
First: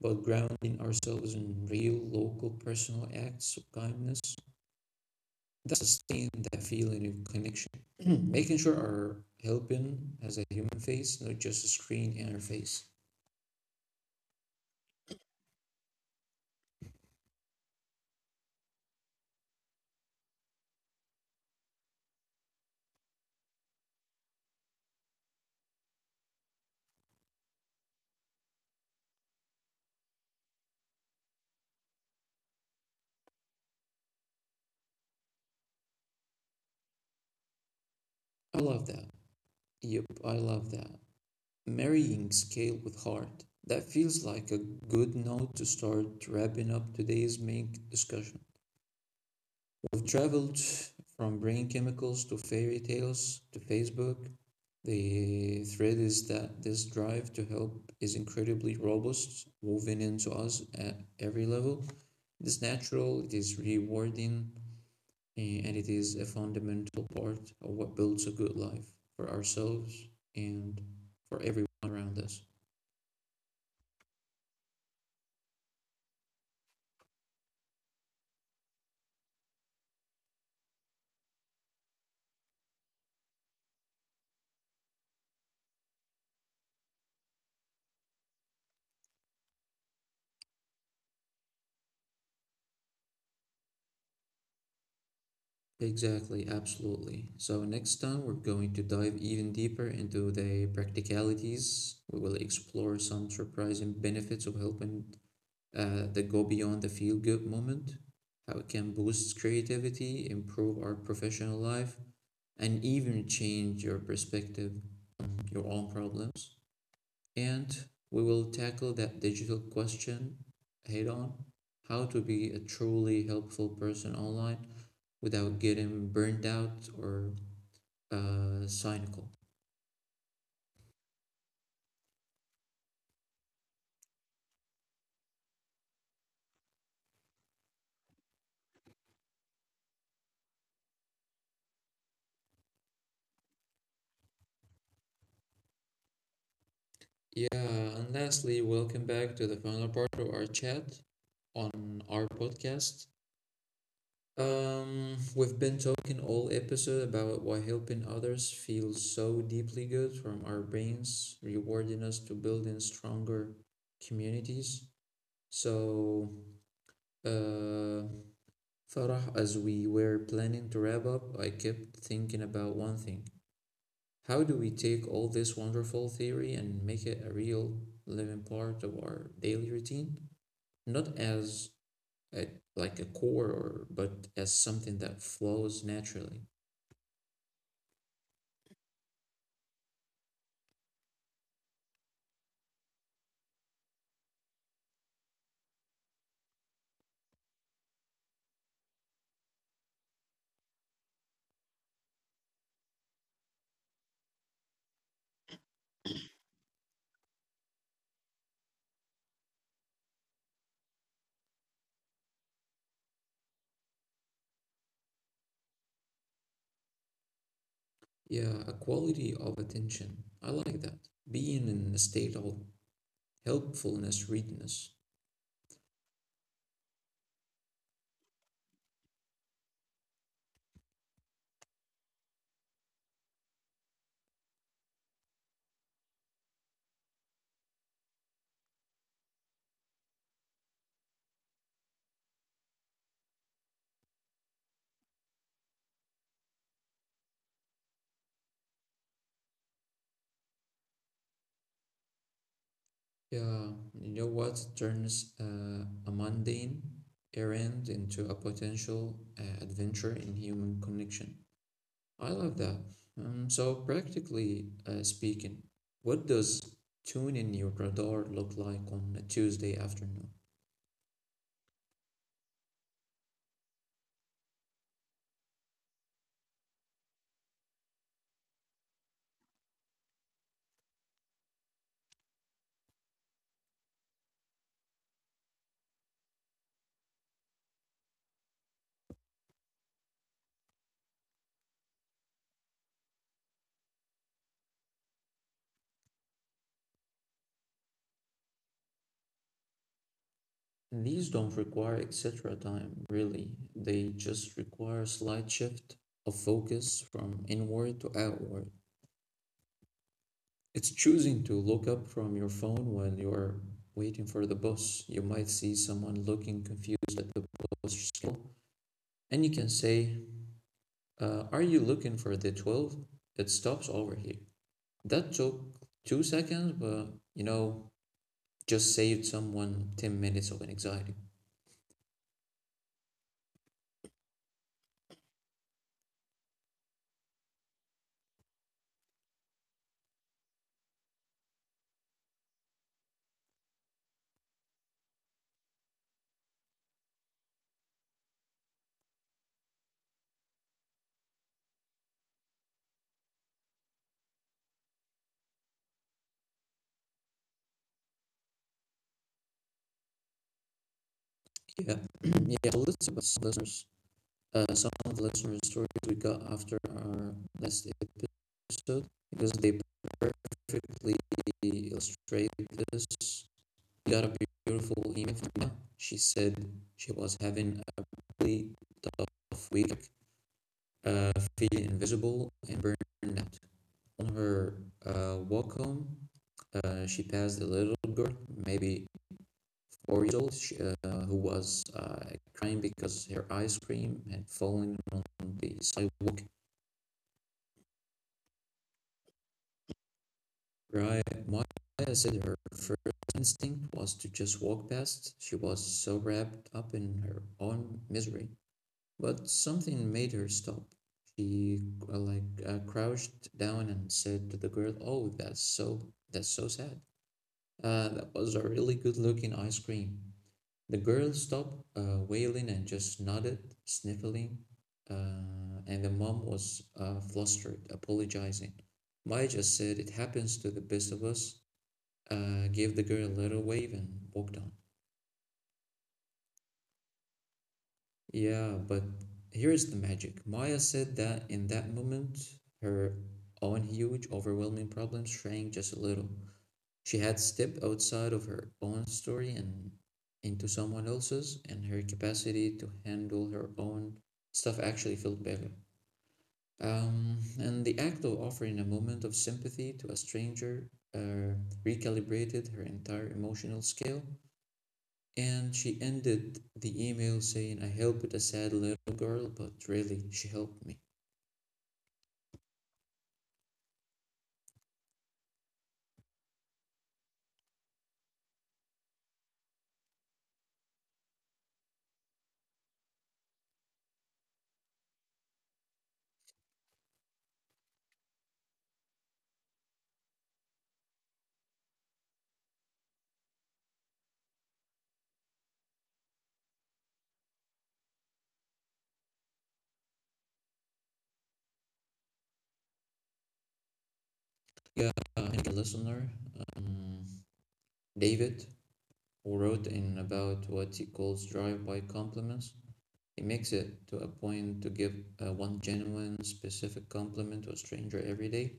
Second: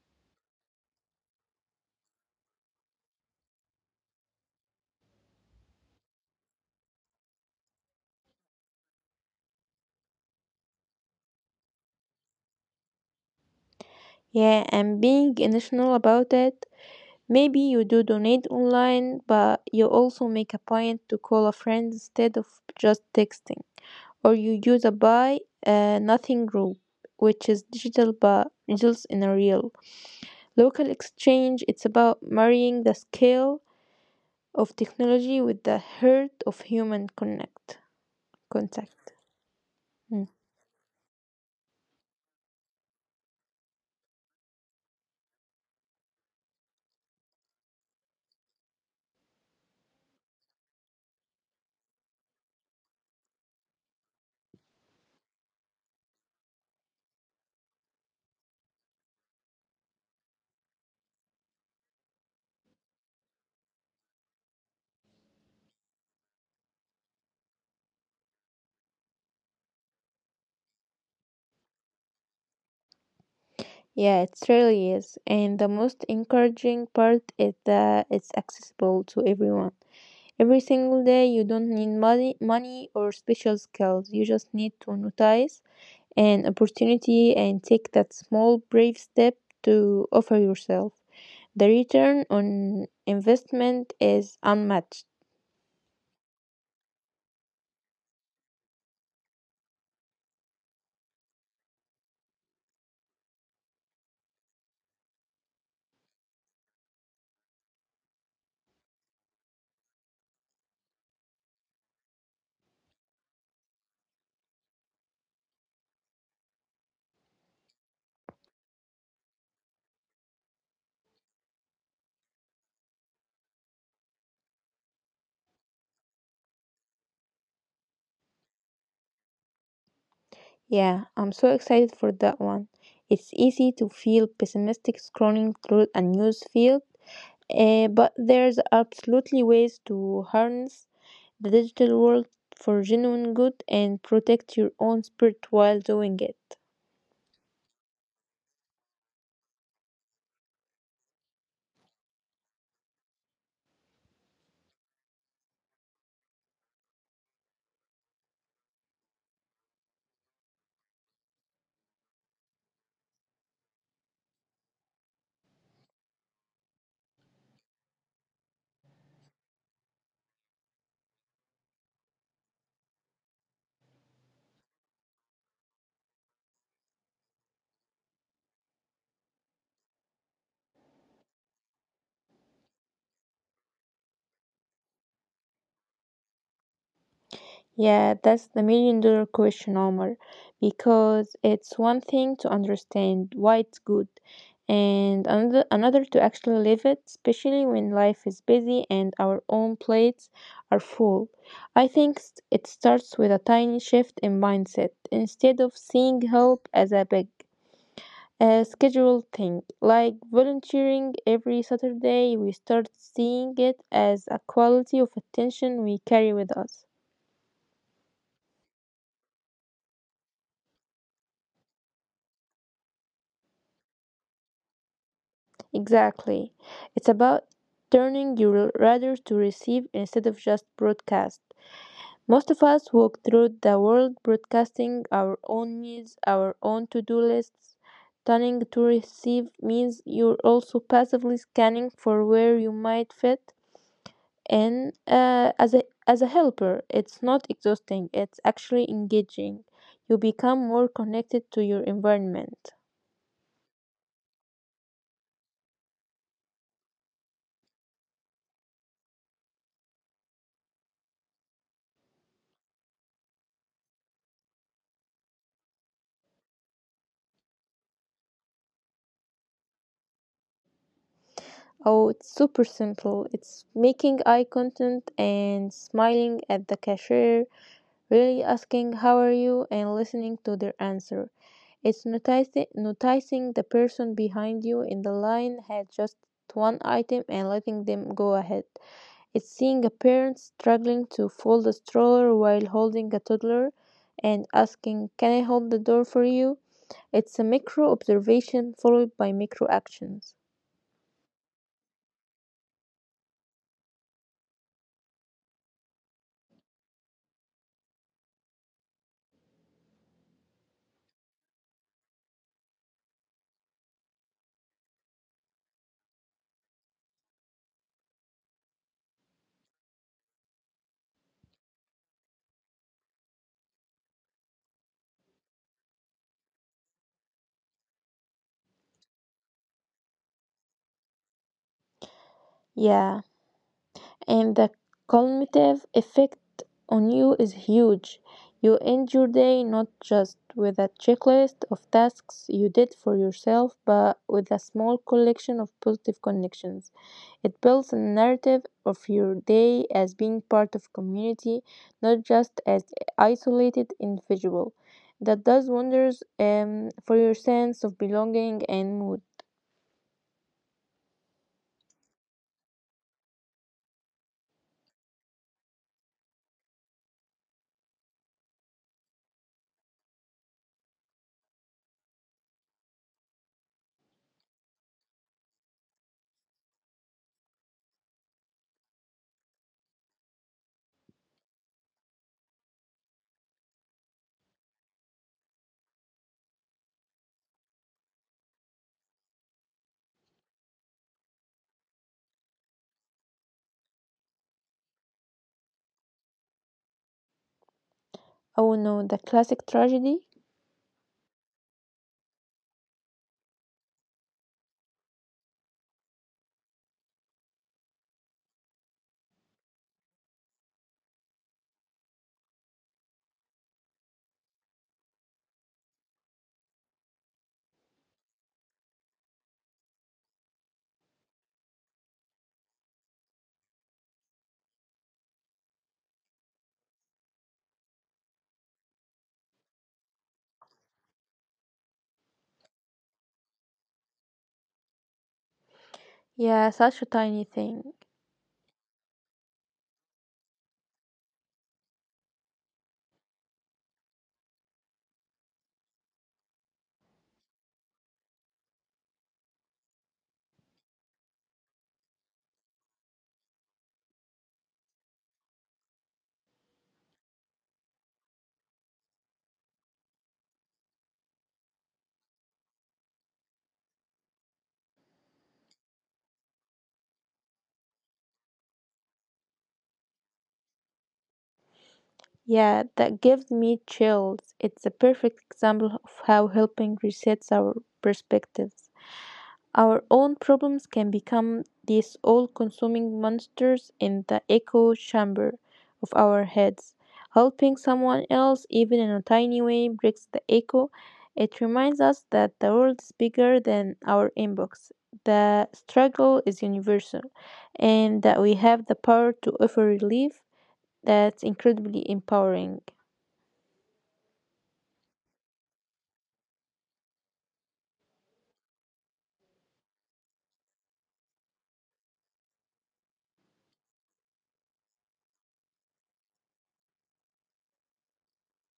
[SPEAKER 1] but grounding ourselves in real, local, personal acts of kindness that sustain that feeling of connection. Making sure our helping has a human face, not just a screen interface.
[SPEAKER 2] Yeah, and being intentional about it. Maybe you do donate online, but you also make a point to call a friend instead of just texting. Or you use a buy nothing group, which is digital but results in a real, local exchange. It's about marrying the scale of technology with the heart of human connect
[SPEAKER 1] I love that.
[SPEAKER 2] contact.
[SPEAKER 1] Yep,
[SPEAKER 2] Mm.
[SPEAKER 1] I love that. Marrying scale with heart. That feels like a good note to start wrapping up today's main discussion. We've traveled from brain chemicals to fairy tales to Facebook. The thread is that this drive to help is incredibly robust, woven into us at every level. It is natural, it is rewarding, eh, and it is a fundamental part of what builds a good life for ourselves and for everyone around us.
[SPEAKER 2] Yeah, it really is. And the most encouraging part is that it's accessible to everyone. Every single day, you don't need money or special skills. You just need to notice an opportunity and take that small, brave step to offer yourself. The return on investment is unmatched.
[SPEAKER 1] Exactly, absolutely. So, next time we're going to dive even deeper into the practicalities. We will explore some surprising benefits of helping that go beyond the feel good moment, how it can boost creativity, improve our professional life, and even change your perspective, your own problems. And we will tackle that digital question head on, how to be a truly helpful person online without getting burned out or cynical.
[SPEAKER 2] Yeah, I'm so excited for that one. It's easy to feel pessimistic scrolling through a news feed, eh, but there's absolutely ways to harness the digital world for genuine good and protect your own spirit while doing it.
[SPEAKER 1] Yeah, and lastly, welcome back to the final part of our chat on our podcast. We've been talking all episode about why helping others feels so deeply good from our brains, rewarding us to building stronger communities. So Uh, Farah, as we were planning to wrap up, I kept thinking about one thing. How do we take all this wonderful theory and make it a real living part of our daily routine? Not as a, like a core, or, but as something that flows naturally.
[SPEAKER 2] Yeah, that's the million-dollar question, Omar, because it's one thing to understand why it's good and another to actually live it, especially when life is busy and our own plates are full. I think it starts with a tiny shift in mindset. Instead of seeing help as a big, a scheduled thing, like volunteering every Saturday, we start seeing it as a quality of attention we carry with us.
[SPEAKER 1] Yeah, a quality of attention. I like that. Being in a state of helpfulness, readiness.
[SPEAKER 2] Exactly. It's about turning your radar to receive instead of just broadcast. Most of us walk through the world broadcasting our own needs, our own to do lists. Turning to receive means you're also passively scanning for where you might fit in as a helper. It's not exhausting, it's actually engaging. You become more connected to your environment.
[SPEAKER 1] Yeah, you know what turns a mundane errand into a potential adventure in human connection. I love that. So, practically speaking, what does tuning your radar look like on a Tuesday afternoon?
[SPEAKER 2] Oh, it's super simple. It's making eye contact and smiling at the cashier, really asking how are you and listening to their answer. It's noticing the person behind you in the line had just one item and letting them go ahead. It's seeing a parent struggling to fold a stroller while holding a toddler and asking, can I hold the door for you? It's a micro observation followed by micro actions.
[SPEAKER 1] These don't require etc. time, really. They just require a slight shift of focus from inward to outward. It's choosing to look up from your phone when you're waiting for the bus. You might see someone looking confused at the bus stop, and you can say, are you looking for the 12? It stops over here. That took 2 seconds, but you know, just saved someone 10 minutes of an anxiety.
[SPEAKER 2] Yeah. And the cumulative effect on you is huge. You end your day not just with a checklist of tasks you did for yourself, but with a small collection of positive connections. It builds a narrative of your day as being part of community, not just as isolated individual. That does wonders for your sense of belonging and mood.
[SPEAKER 1] Yeah, yeah, so listen, Listeners, some of the listener stories we got after our last episode, because they perfectly illustrate this. We got a beautiful email from Mia. She said she was having a really tough week, uh, feeling invisible and burned out. On her walk home, she passed a little girl, maybe 4 years old, who was crying because her ice cream had fallen on the sidewalk.
[SPEAKER 2] Oh no, the classic tragedy?
[SPEAKER 1] Maria said her first instinct was to just walk past. She was so wrapped up in her own misery. But something made her stop. She crouched down and said to the girl, "Oh, that's so sad. That was a really good-looking ice cream." The girl stopped wailing and just nodded, sniffling. And the mom was flustered, apologizing. Maya just said, "It happens to the best of us," gave the girl a little wave and walked on.
[SPEAKER 2] Yeah, such a tiny thing.
[SPEAKER 1] Yeah, but here's the magic. Maya said that in that moment, her own huge, overwhelming problem shrank just a little. She had stepped outside of her own story and into someone else's, and her capacity to handle her own stuff actually felt better. And the act of offering a moment of sympathy to a stranger uh, recalibrated her entire emotional scale. And she ended the email saying, I helped a sad little girl, but really, she helped me.
[SPEAKER 2] Yeah, that gives me chills. It's a perfect example of how helping resets our perspectives. Our own problems can become these all consuming monsters in the echo chamber of our heads. Helping someone else, even in a tiny way, breaks the echo. It reminds us that the world is bigger than our inbox. The struggle is universal, and that we have the power to offer relief. That's incredibly empowering.
[SPEAKER 1] Yeah, and a listener, um, David, who wrote in about what he calls drive by compliments. He makes it to a point to give one genuine, specific compliment to a stranger every day.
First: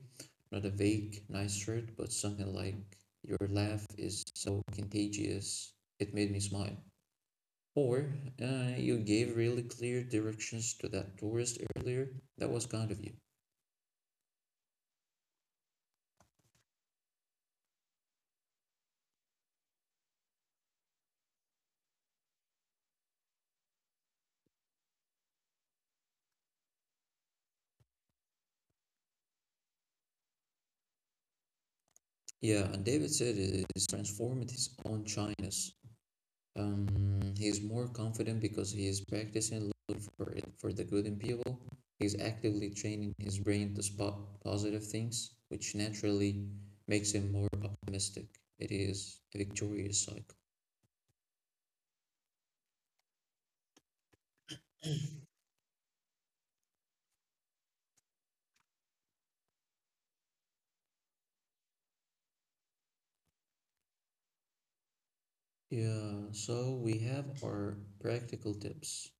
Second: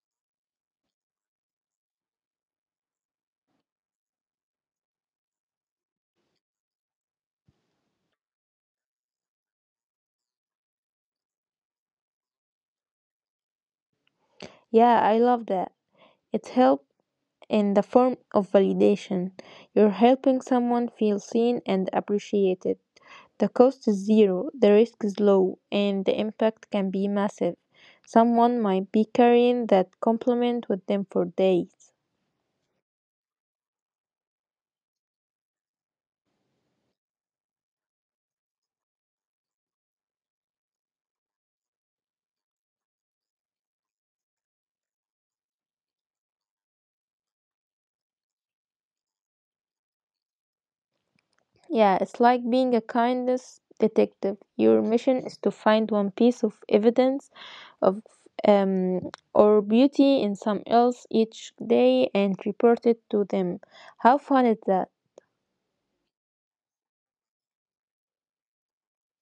[SPEAKER 1] Not a vague, nice shirt, but something like, your laugh is so contagious, it made me smile. Or you gave really clear directions to that tourist earlier. That was kind of you.
[SPEAKER 2] Yeah, I love that. It's help in the form of validation. You're helping someone feel seen and appreciated. The cost is zero, the risk is low, and the impact can be massive. Someone might be carrying that compliment with them for days.
[SPEAKER 1] Yeah, and David said he's transformed his own shyness. Um, he's more confident because he is practicing looking for it for the good in people. He's actively training his brain to spot positive things, which naturally makes him more optimistic. It is a victorious cycle.
[SPEAKER 2] Yeah, it's like being a kindness detective. Your mission is to find one piece of evidence of um, or beauty in some else each day and report it to them. How fun is that?
[SPEAKER 1] Yeah, so we have our practical tips.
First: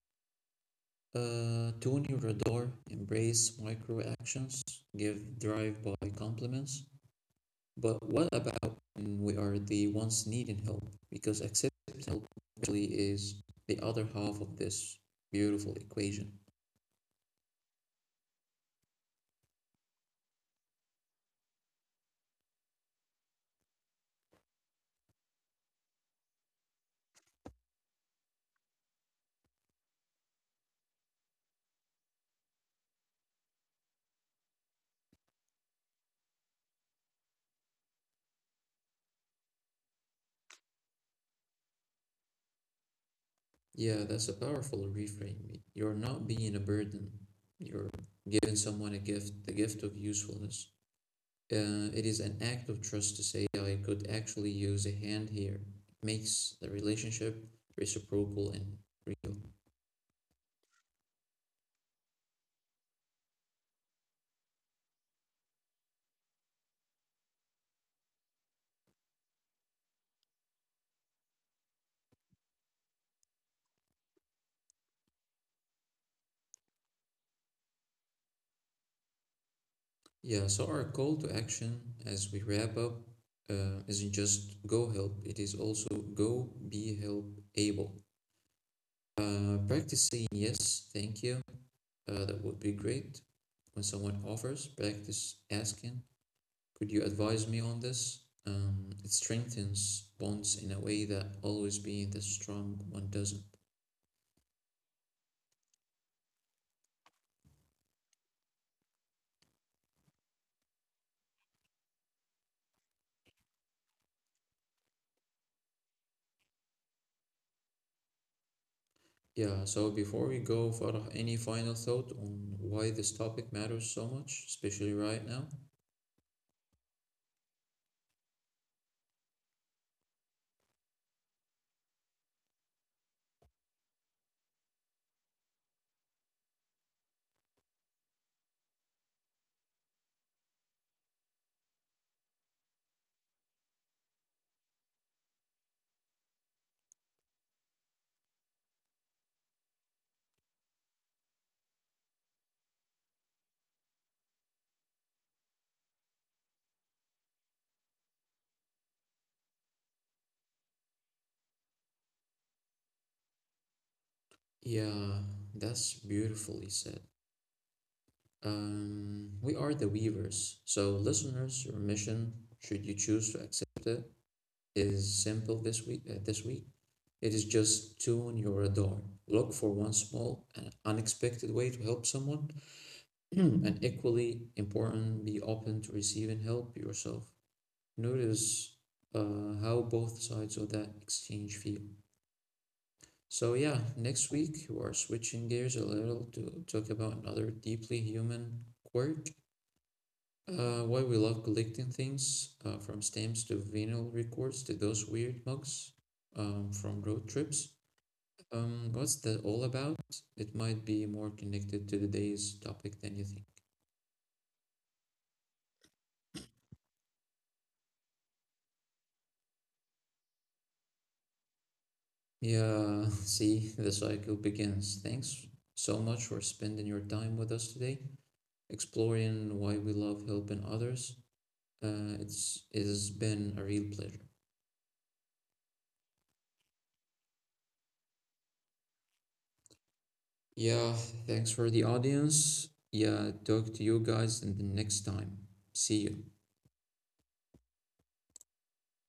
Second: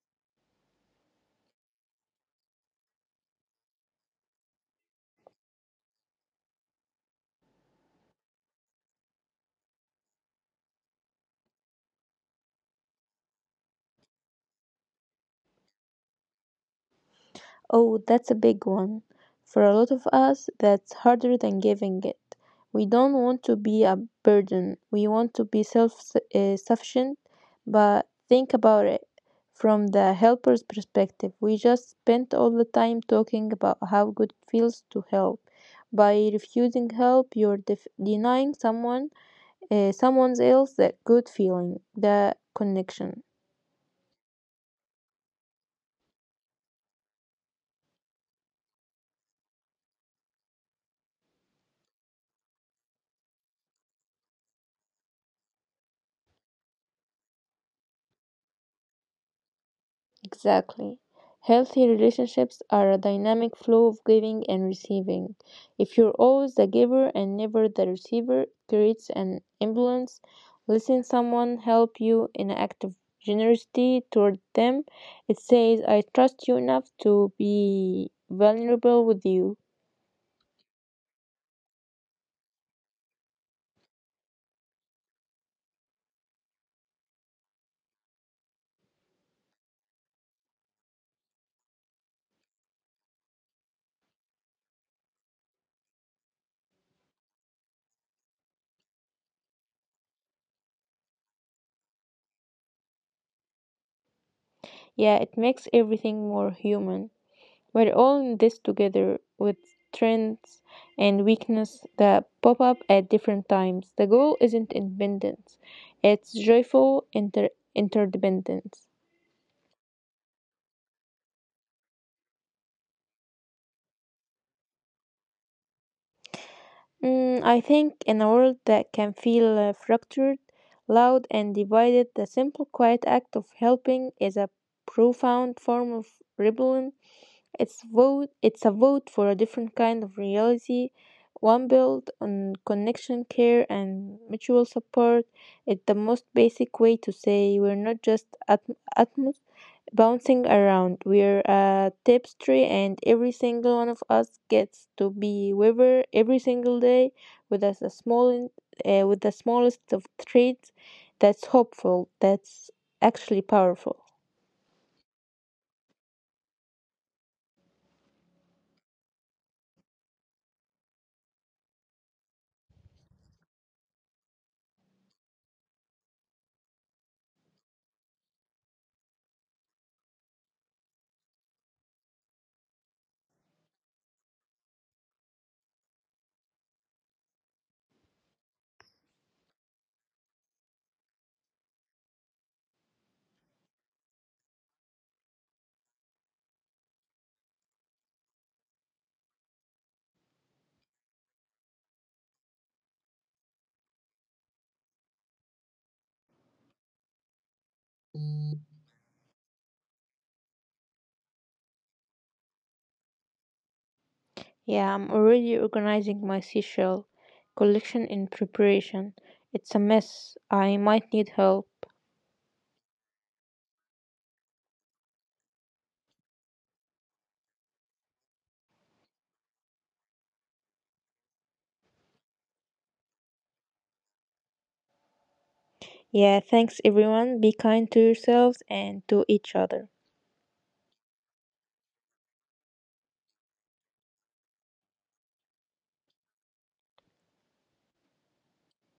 [SPEAKER 1] Tune your radar, embrace micro actions, give drive by compliments. But what about when we are the ones needing help? Because accepting help actually is the other half of this beautiful equation.
[SPEAKER 2] Oh, that's a big one. For a lot of us, that's harder than giving it. We don't want to be a burden. We want to be self sufficient. But think about it from the helper's perspective. We just spent all the time talking about how good it feels to help. By refusing help, you're denying someone, someone else, that good feeling, the connection.
[SPEAKER 1] Yeah, that's a powerful reframe. You're not being a burden, you're giving someone a gift, the gift of usefulness. It is an act of trust to say oh, I could actually use a hand here. It makes the relationship reciprocal and real.
[SPEAKER 2] Exactly. Healthy relationships are a dynamic flow of giving and receiving. If you're always the giver and never the receiver, it creates an imbalance. Letting someone help you in an act of generosity toward them, it says, I trust you enough to be vulnerable with you.
[SPEAKER 1] Yeah, so our call to action as we wrap up isn't just go help, it is also go be help able. Practice saying yes, thank you. That would be great. When someone offers, practice asking, could you advise me on this? It strengthens bonds in a way that always being the strong one doesn't.
[SPEAKER 2] Yeah, it makes everything more human. We're all in this together with strengths and weakness that pop up at different times. The goal isn't independence, it's joyful interdependence.
[SPEAKER 1] Yeah, so before we go, Farah, any final thought on why this topic matters so much, especially right now?
[SPEAKER 2] Mm, I think in a world that can feel fractured, loud, and divided, the simple quiet act of helping is a profound form of rebellion. It's a vote for a different kind of reality, one built on connection, care and mutual support. It's the most basic way to say we're not just at atoms bouncing around. We're a tapestry and every single one of us gets to be weaver every single day with us a small with the smallest of traits. That's hopeful, that's actually powerful.
[SPEAKER 1] Yeah, that's beautifully said. We are the weavers. So, listeners, your mission, should you choose to accept it, is simple this week, it is just tune your radar. Look for one small and unexpected way to help someone, and equally important, be open to receiving help yourself. Notice how both sides of that exchange feel. So yeah, next week we're switching gears a little to talk about another deeply human quirk. Why we love collecting things, from stamps to vinyl records to those weird mugs from road trips. What's that all about? It might be more connected to today's topic than you think.
[SPEAKER 2] Yeah, I'm already organizing my seashell collection in preparation. It's a mess. I might need help.
[SPEAKER 1] Yeah, see, the cycle begins. Thanks so much for spending your time with us today, exploring why we love helping others. It has been a real pleasure.
[SPEAKER 2] Yeah, thanks everyone. Be kind to yourselves and to each other.
[SPEAKER 1] Yeah, thanks for the audience. Yeah, talk to you guys in the next time. See you.